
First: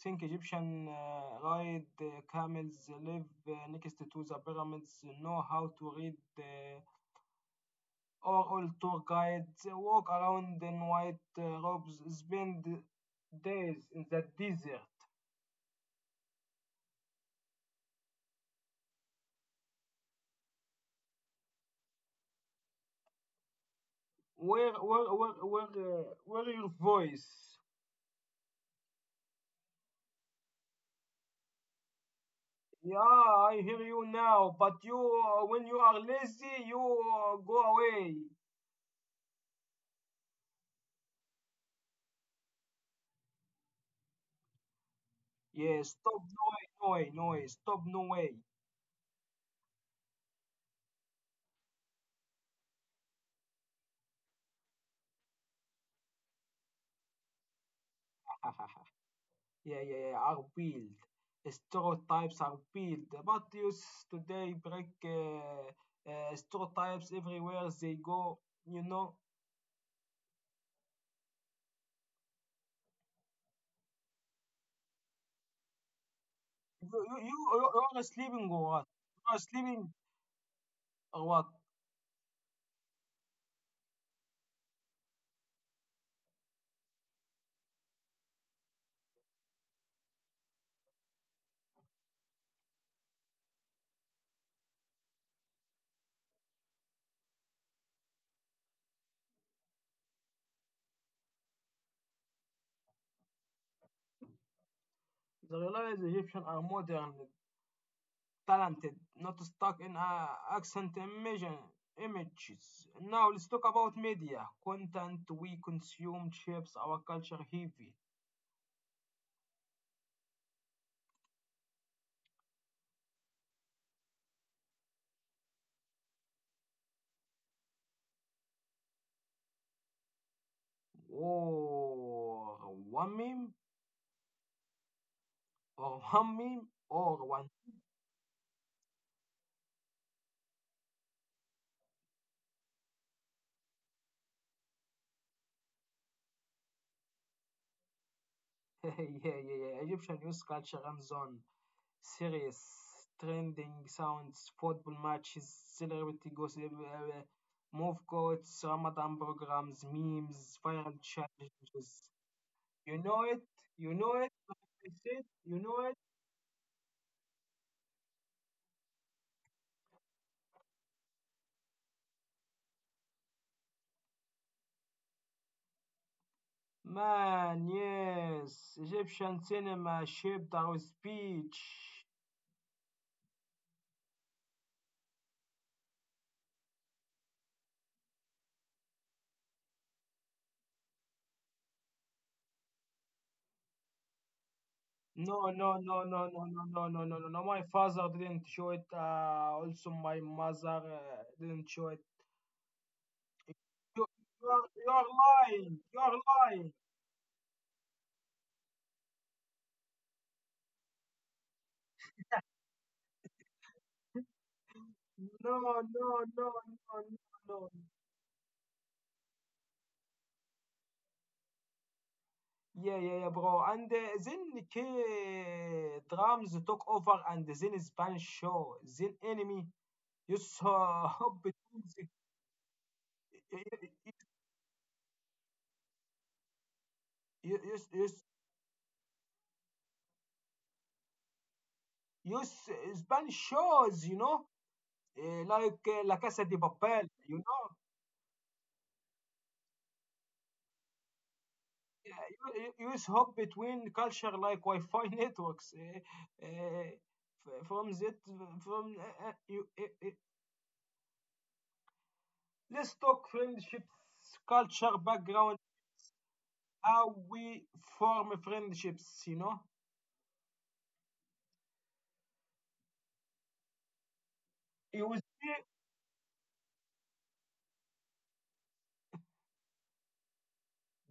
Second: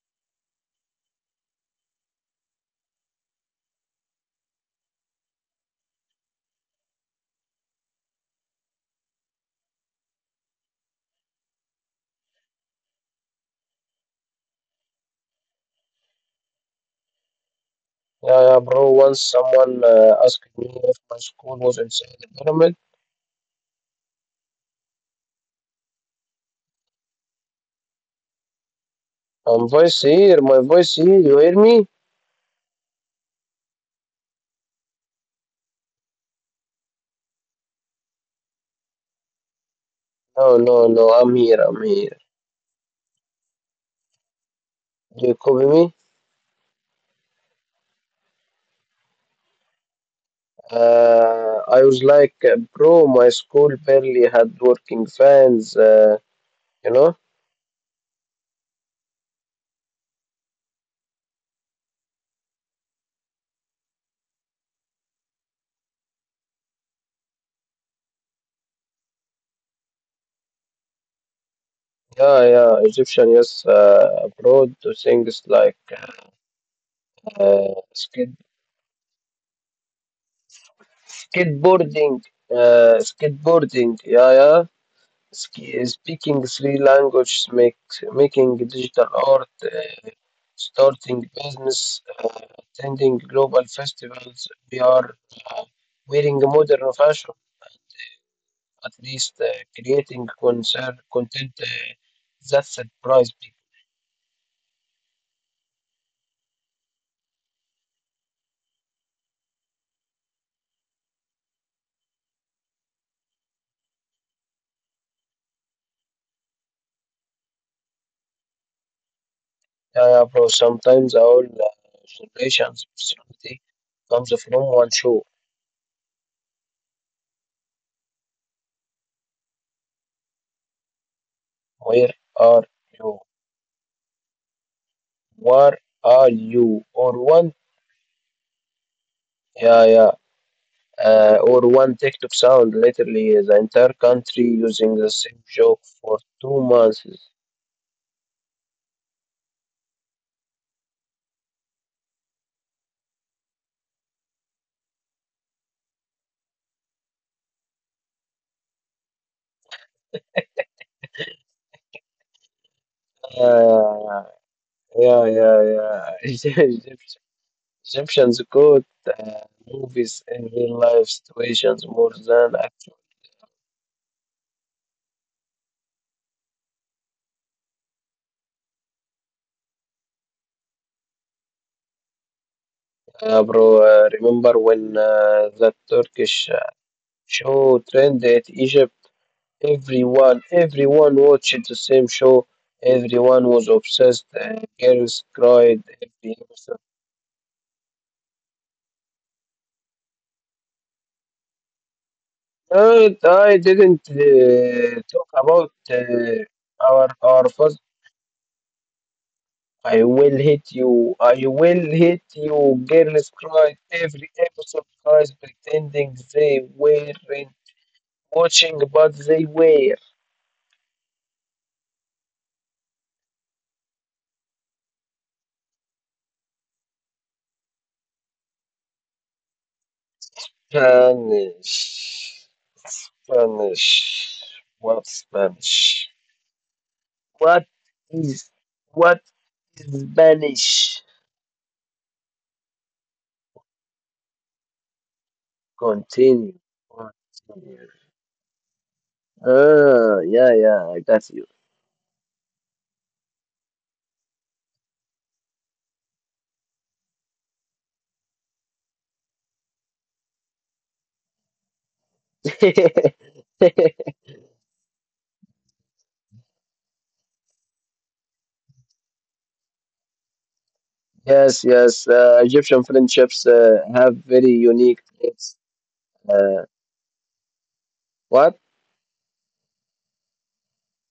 think Egyptian ride camels, live next to the pyramids, know how to read, or all tour guides, walk around in white robes, spend days in the desert. Yeah, yeah, bro. Once someone asked me if my school was inside the pyramid. Where your voice? I voice here. My voice here. You hear me? Yeah, I hear you now, but you, when you are lazy, you go away. No, no, no. I'm here. I'm here. You copy Yeah, me? stop, no way, no way, no way, stop, no way. I was like, bro, my school barely had working fans, uh, you know? Yeah, yeah, yeah, are built. Stereotypes are built. But youth today break stereotypes everywhere they go. You know, Yeah, yeah, Egyptian, yes, abroad to things like you you are skid sleeping or what? You are sleeping or what? skateboarding, skateboarding, yeah, yeah. Ski Speaking three languages, making digital art, starting business, attending global festivals. We are uh, wearing modern fashion. At least creating concern content that surprise people. The realized Egyptians are modern, talented, not stuck in accent imagine, images. Now let's talk about media. Content we consume shapes our culture heavy. Yeah, yeah, bro. Sometimes our generation's personality comes from one show. Where are Or one you? meme Where or are one meme you? or Or one one, yeah, yeah, or one TikTok sound. Literally, the entire country using the same joke for 2 months. yeah yeah yeah Egyptian news culture runs on serious trending sounds football matches celebrity gossip move quotes Ramadan programs memes viral challenges you know it you know Yeah, it I said yeah, you yeah, know it yeah. Yeah. Egyptians quote uh, movies in real life situations more than actual. man yes Egyptian cinema shaped our speech. Bro, remember when that Turkish show trended Egypt? Everyone watched the same show. Everyone was obsessed. Girls No, no, cried no, no, every no, no, episode. no, no, no, no, no. My father didn't show it. Also, my mother didn't show it. And You, I didn't you are talk about lying. You are uh, lying. our our first. I will hit you. I will hit you. Girls cried every episode, guys No, no, pretending no, no, they weren't no, no. watching, but they were. Yeah, yeah, yeah, bro. And then K drums took over, and then Spanish show. Then enemy. You saw between the, Spanish. Spanish. What Spanish? you, What you, you, is what is Spanish? you, Spanish shows. You know, like La Casa de Continue. Papel. You know. Continue. Ah, yeah, yeah, I got you. Use hop between culture like Wi-Fi networks. F- from that, from you, Let's talk friendships, culture, background, how we form friendships. You know, Yes, yes. Egyptian friendships have very unique it was traits. Uh, what?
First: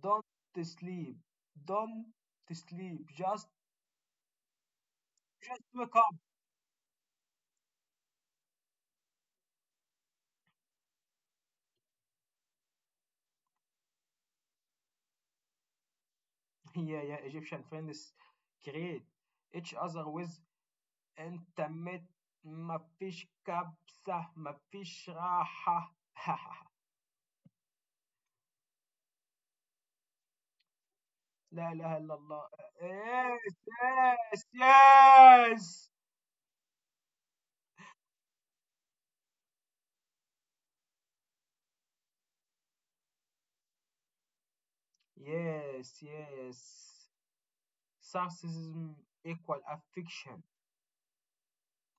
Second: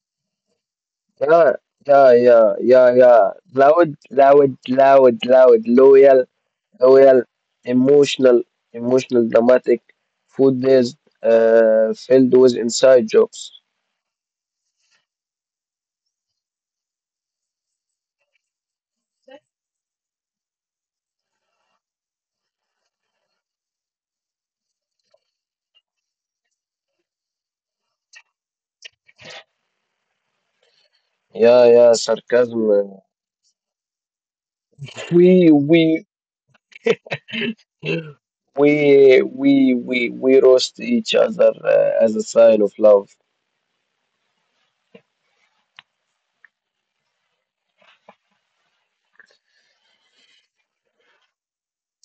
don't sleep, Yeah, don't yeah, yeah, yeah, sleep, yeah. just Loud, loud, loud, loud. Wake up. Loyal, loyal, emotional, emotional, dramatic, food-based, filled with inside jokes. Yeah, yeah. Egyptian friends create each other with intimate. مفيش كبسة مفيش راحة Yeah, لا yeah, إله إلا الله sarcasm. Yes We, yes we, we roast each other as a sign of love. yes yes yes sarcasm equal affection.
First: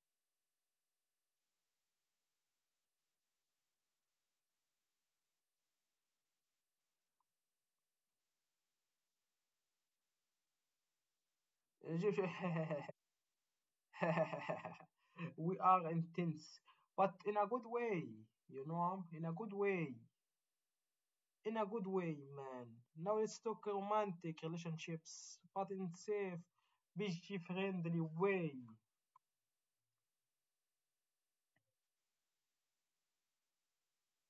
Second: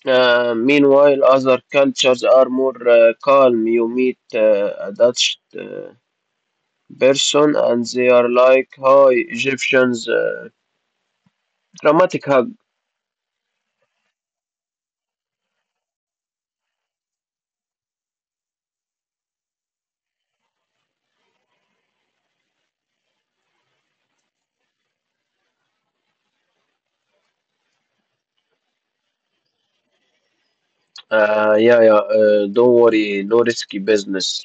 Meanwhile, other cultures are more calm. You meet a Dutch person and they are like, "Hi, Egyptians, dramatic hug." We are intense but in a good way you know in a good way in a good way man. Now let's talk romantic relationships but in safe PG friendly way yeah, yeah, don't worry, no risky business.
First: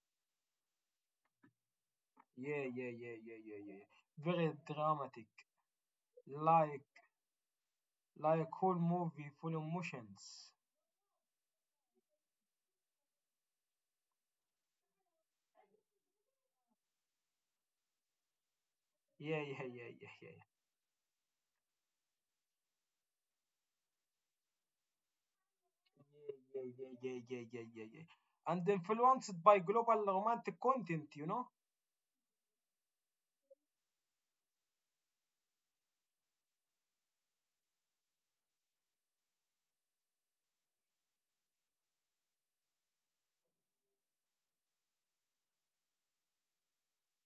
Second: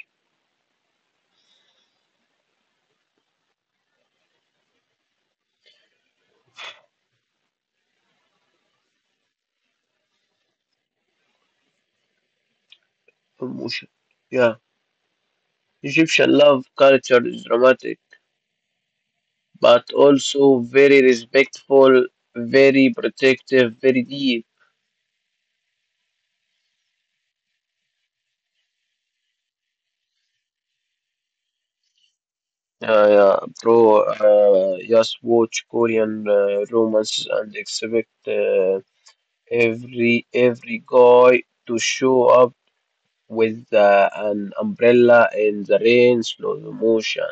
yeah yeah yeah yeah yeah yeah very dramatic like like whole movie full of emotions. Emotion. Yeah, Egyptian love culture is dramatic, Yeah, yeah, but yeah, yeah, yeah, also very respectful, very protective, very deep. yeah, yeah, yeah, yeah, yeah, yeah, yeah, yeah, yeah. And influenced by global romantic content, you know. Yeah, yeah, bro. Just watch Korean romance and expect every guy to show up with an umbrella in the rain, slow motion.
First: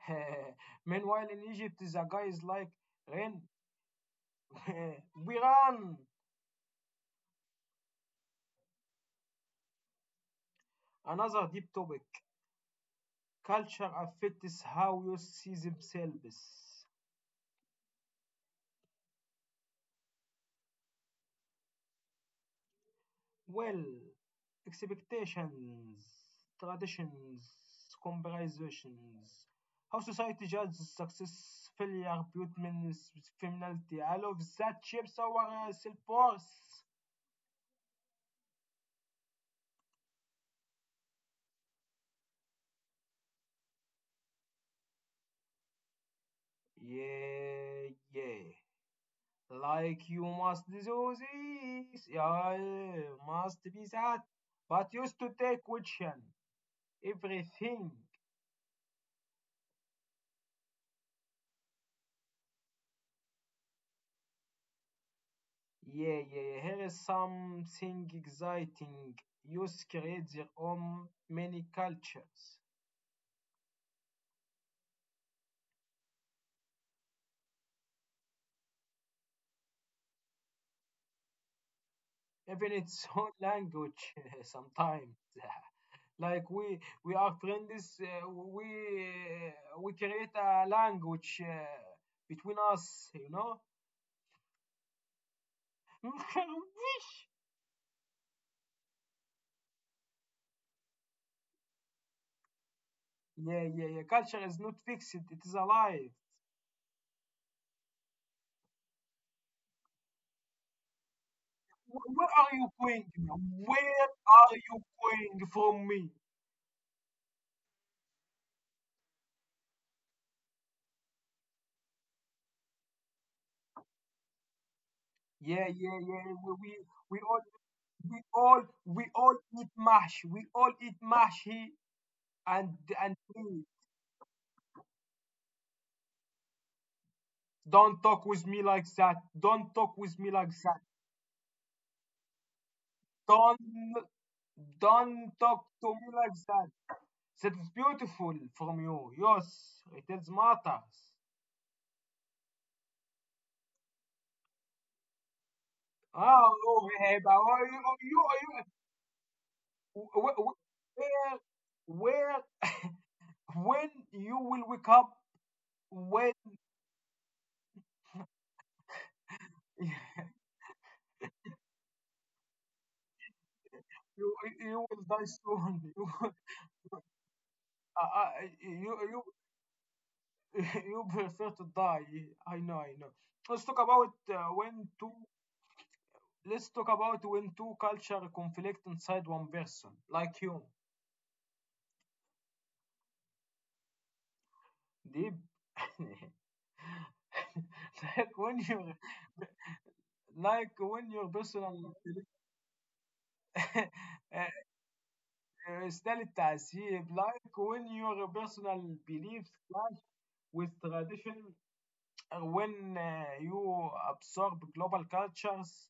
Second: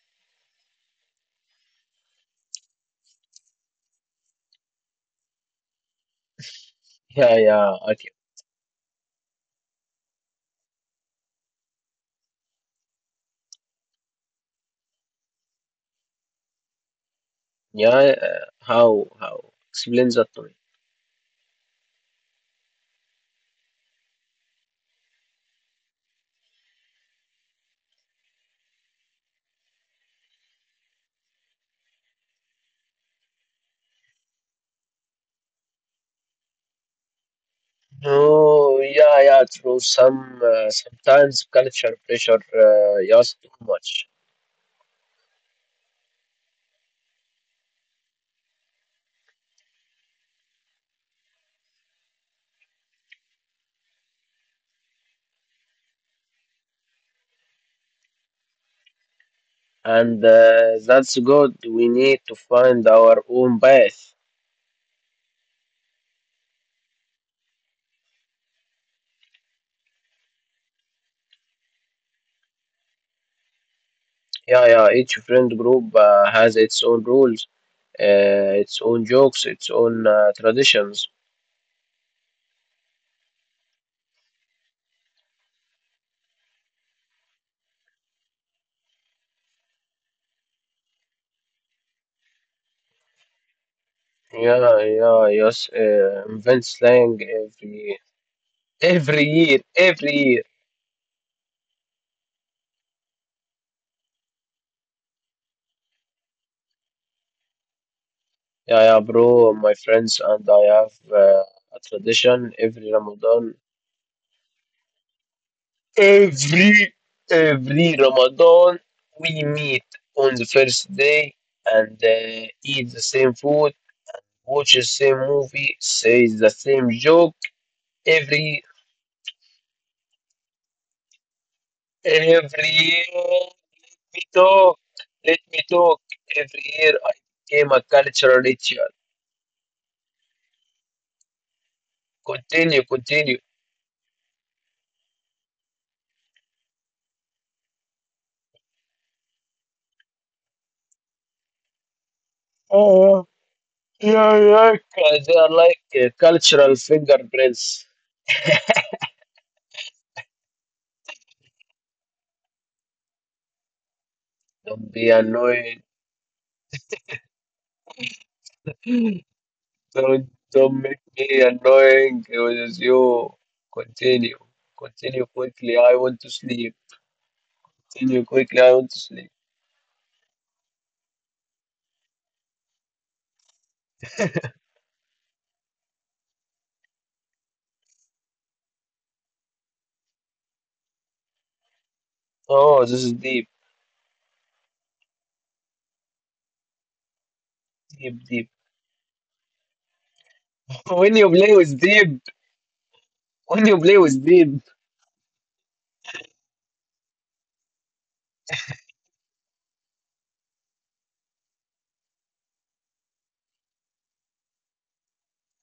Meanwhile, in Egypt, the guy is like Ren, we run. Yeah, yeah, okay. Another deep topic. Culture affects how you see themselves. Yeah, uh, how explain that to me? Well, expectations, traditions, comparisons, how society judges success, failure, beauty, femininity, all of that shapes our self-worth. No, yeah, yeah, true. Sometimes culture pressure just too much, Yeah, yeah. Like you must do this, yeah, yeah, must be that. But used to take question, everything. and that's good. We need to find our own path. Yeah, yeah, yeah. Here is something exciting. Youth create their own many cultures, Yeah, yeah. Each friend group has its own rules, its own jokes, its own traditions. even its own language sometimes. Like we are friends, we create a language between us, you know. Yeah, yeah, yes. Invent slang every every year, every year. Yeah, yeah, yeah. Culture is not fixed; it is alive. Yeah, yeah, bro. My friends and I have a Where are tradition you every going now? Ramadan. Where are you going from me? Every every Ramadan, we meet on the first day and eat the same food, watch the same Yeah, movie, yeah, yeah. say the same we all joke. Every we all eat mash. We all eat mash here and every year, please let me talk. Let me talk. Every year, I became a don't talk with cultural me like ritual. that. Don't talk with me like that. Continue, continue. Don't don't talk to me like that. That is beautiful from you. Yes, it is matters. Oh, yeah, yeah, because they are like Ah, cultural oh, babe, oh, fingerprints. You, where, when you will wake Don't be up, annoying. when you, don't make me annoying. It was you. you Continue. will die Continue quickly. soon. I want to sleep. You, uh, Continue uh, quickly. I want you, to you sleep. you prefer to die. I know, I know. Let's talk about uh, when two. Let's talk about when two culture conflict inside one person, like you, Oh, this is deep. deep. Deep, like deep. when you, like when When your you play personal with deep, when you play with uh, deep, style التعذيب, like when your personal beliefs clash with tradition, or when you absorb global cultures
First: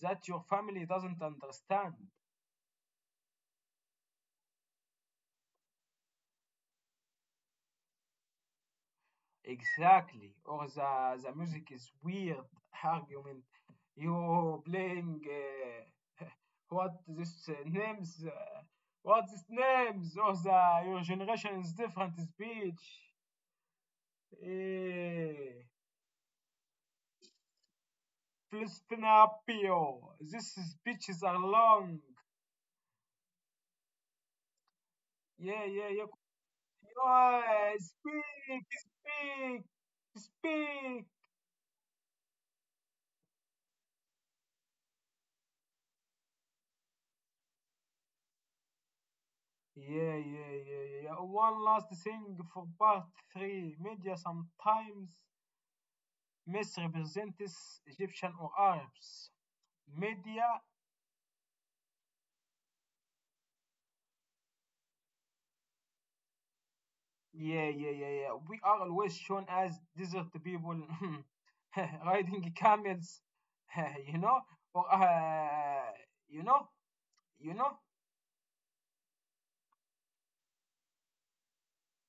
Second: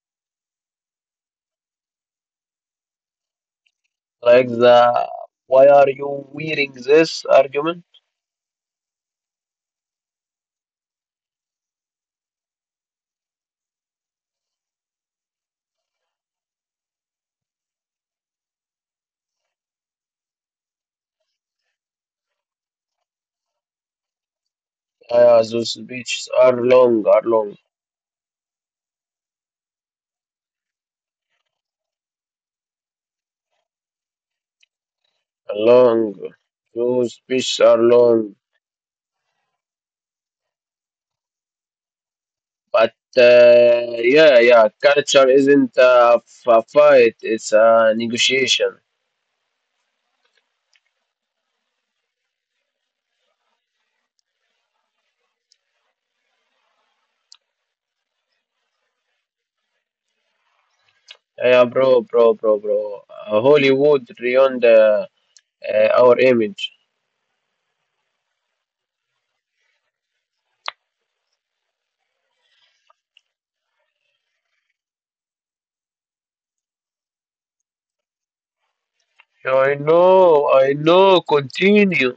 that your family doesn't understand. like the "why are you wearing this" argument? Exactly. Or the music is weird argument. You playing what this names? What is names? Or the your generation is different speech. Yeah, those Eh, speeches are long, are long. Flispinapio. These speeches are long. Yeah, yeah, Long. yeah. Those fish are Yeah, long. Speak, speak. But yeah, yeah, culture isn't a, a fight, it's a negotiation. Yeah, yeah, yeah, yeah, yeah. One last thing for part three. Media sometimes misrepresents Egyptian or Arabs. Media, Yeah, yeah, bro, bro, bro, bro. Hollywood ruined our image. yeah, yeah, yeah, yeah. We are always shown as desert people riding camels, you know, or you know, you know. Yeah, I know, continue.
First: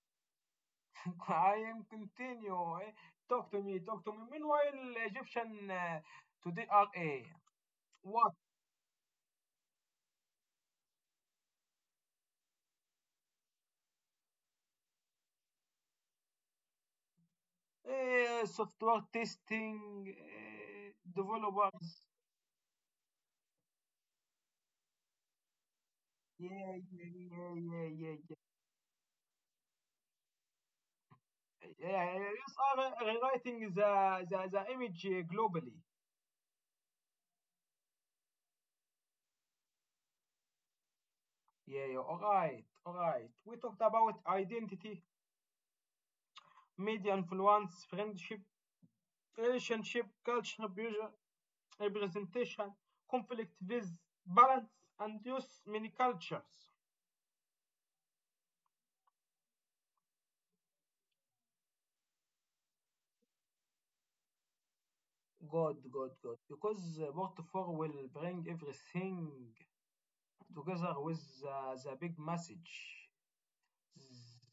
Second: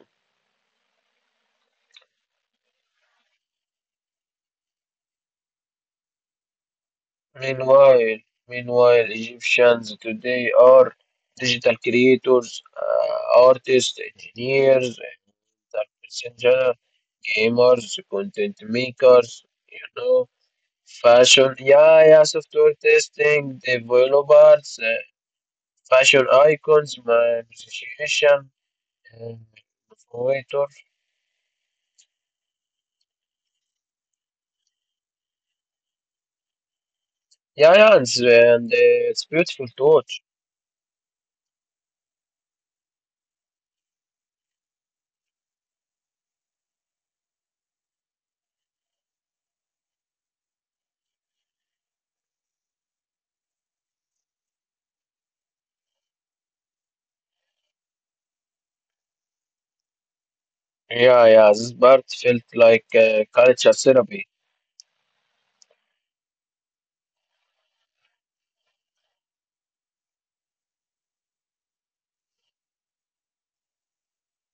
I am continue. Eh? Talk to me, talk to me. Meanwhile, Egyptian today are a Meanwhile, what? meanwhile, Egyptians today are digital creators, artists, engineers, and persons, gamers, content Software makers, you testing, know, fashion, developers. yeah, yeah, software testing, developers, fashion Yeah, icons, yeah, my yeah, yeah, yeah, yeah. musician, um, waiter. Yeah, yeah, yeah. Yes, are rewriting the image globally. Yeah, yeah, it's, and it's beautiful to watch. Yeah, yeah, all right, all right. We talked about identity, media influence, friendship, relationship, culture, representation, conflict with balance, and use many cultures. Yeah, yeah, this part felt like culture therapy. Good, good, good. Because part four will bring everything together with the big message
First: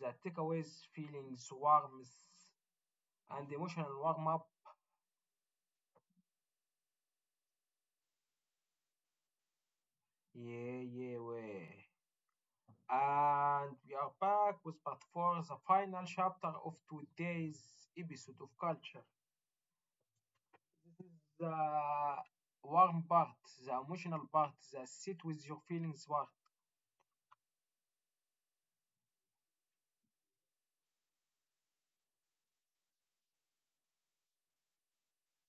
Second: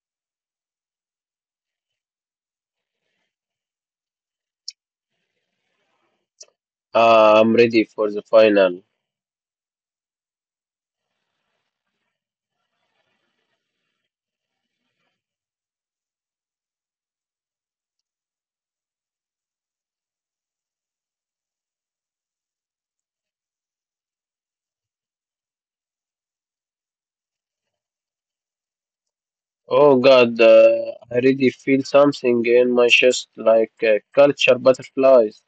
that takeaways, feelings, warmth, and emotional warm up. Ah, I'm ready for the final. Yeah, yeah, way. And we are back with part four, the final chapter of today's episode of Culture. The warm part, the emotional part, the sit with your feelings part. Oh God, I really feel something in my chest like culture butterflies.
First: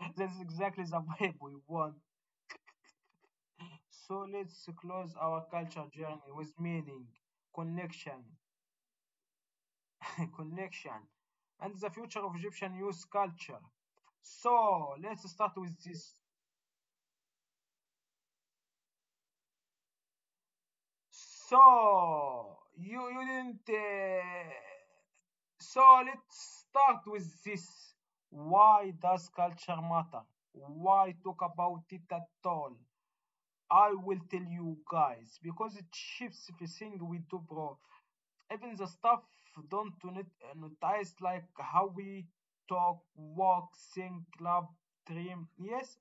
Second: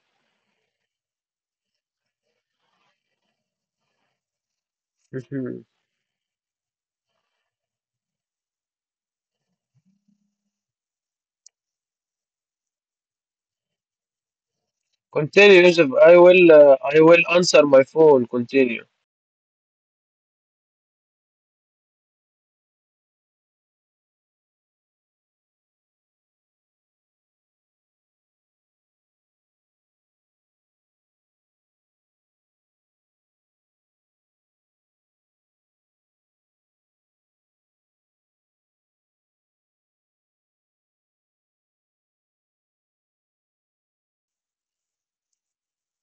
That's exactly the vibe we want. So let's close our culture journey with meaning, connection, connection and the future of Egyptian youth culture. So let's start Continue, with Yusuf. this. I will. I will answer my phone. Continue. So you didn't. So let's start with this. Why does culture matter? Why talk about it at all? I will tell you guys because it shapes everything we do, bro. Even the stuff don't notice like how we talk, walk, think, love, dream. Yes,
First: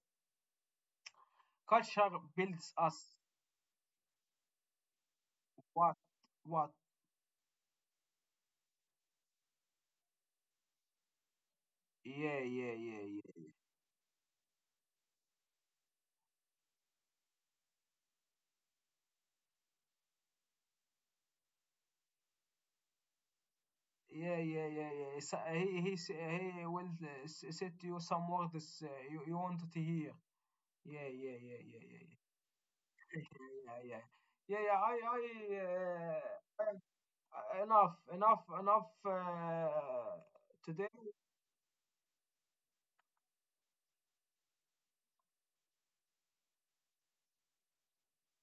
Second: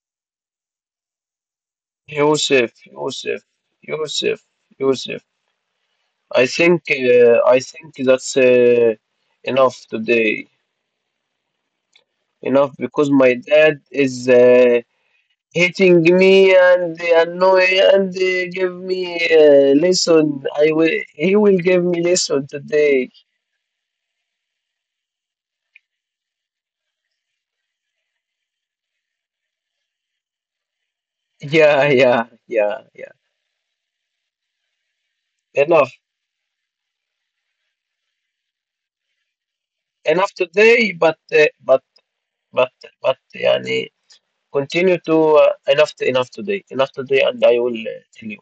culture builds Yusuf, us Yusuf, Yusuf, Yusuf. what I what think. I think that's enough today. yeah yeah Enough because my yeah dad is hitting me and annoy and give me lesson. I will. He will give me lesson today. yeah yeah yeah yeah yeah. So he will said to you some words you wanted to hear yeah yeah yeah Yeah, yeah yeah yeah, yeah, yeah. yeah yeah yeah yeah yeah, I Enough. uh, enough Enough today. But today but but. يعني Continue to uh, enough today, and I will tell you.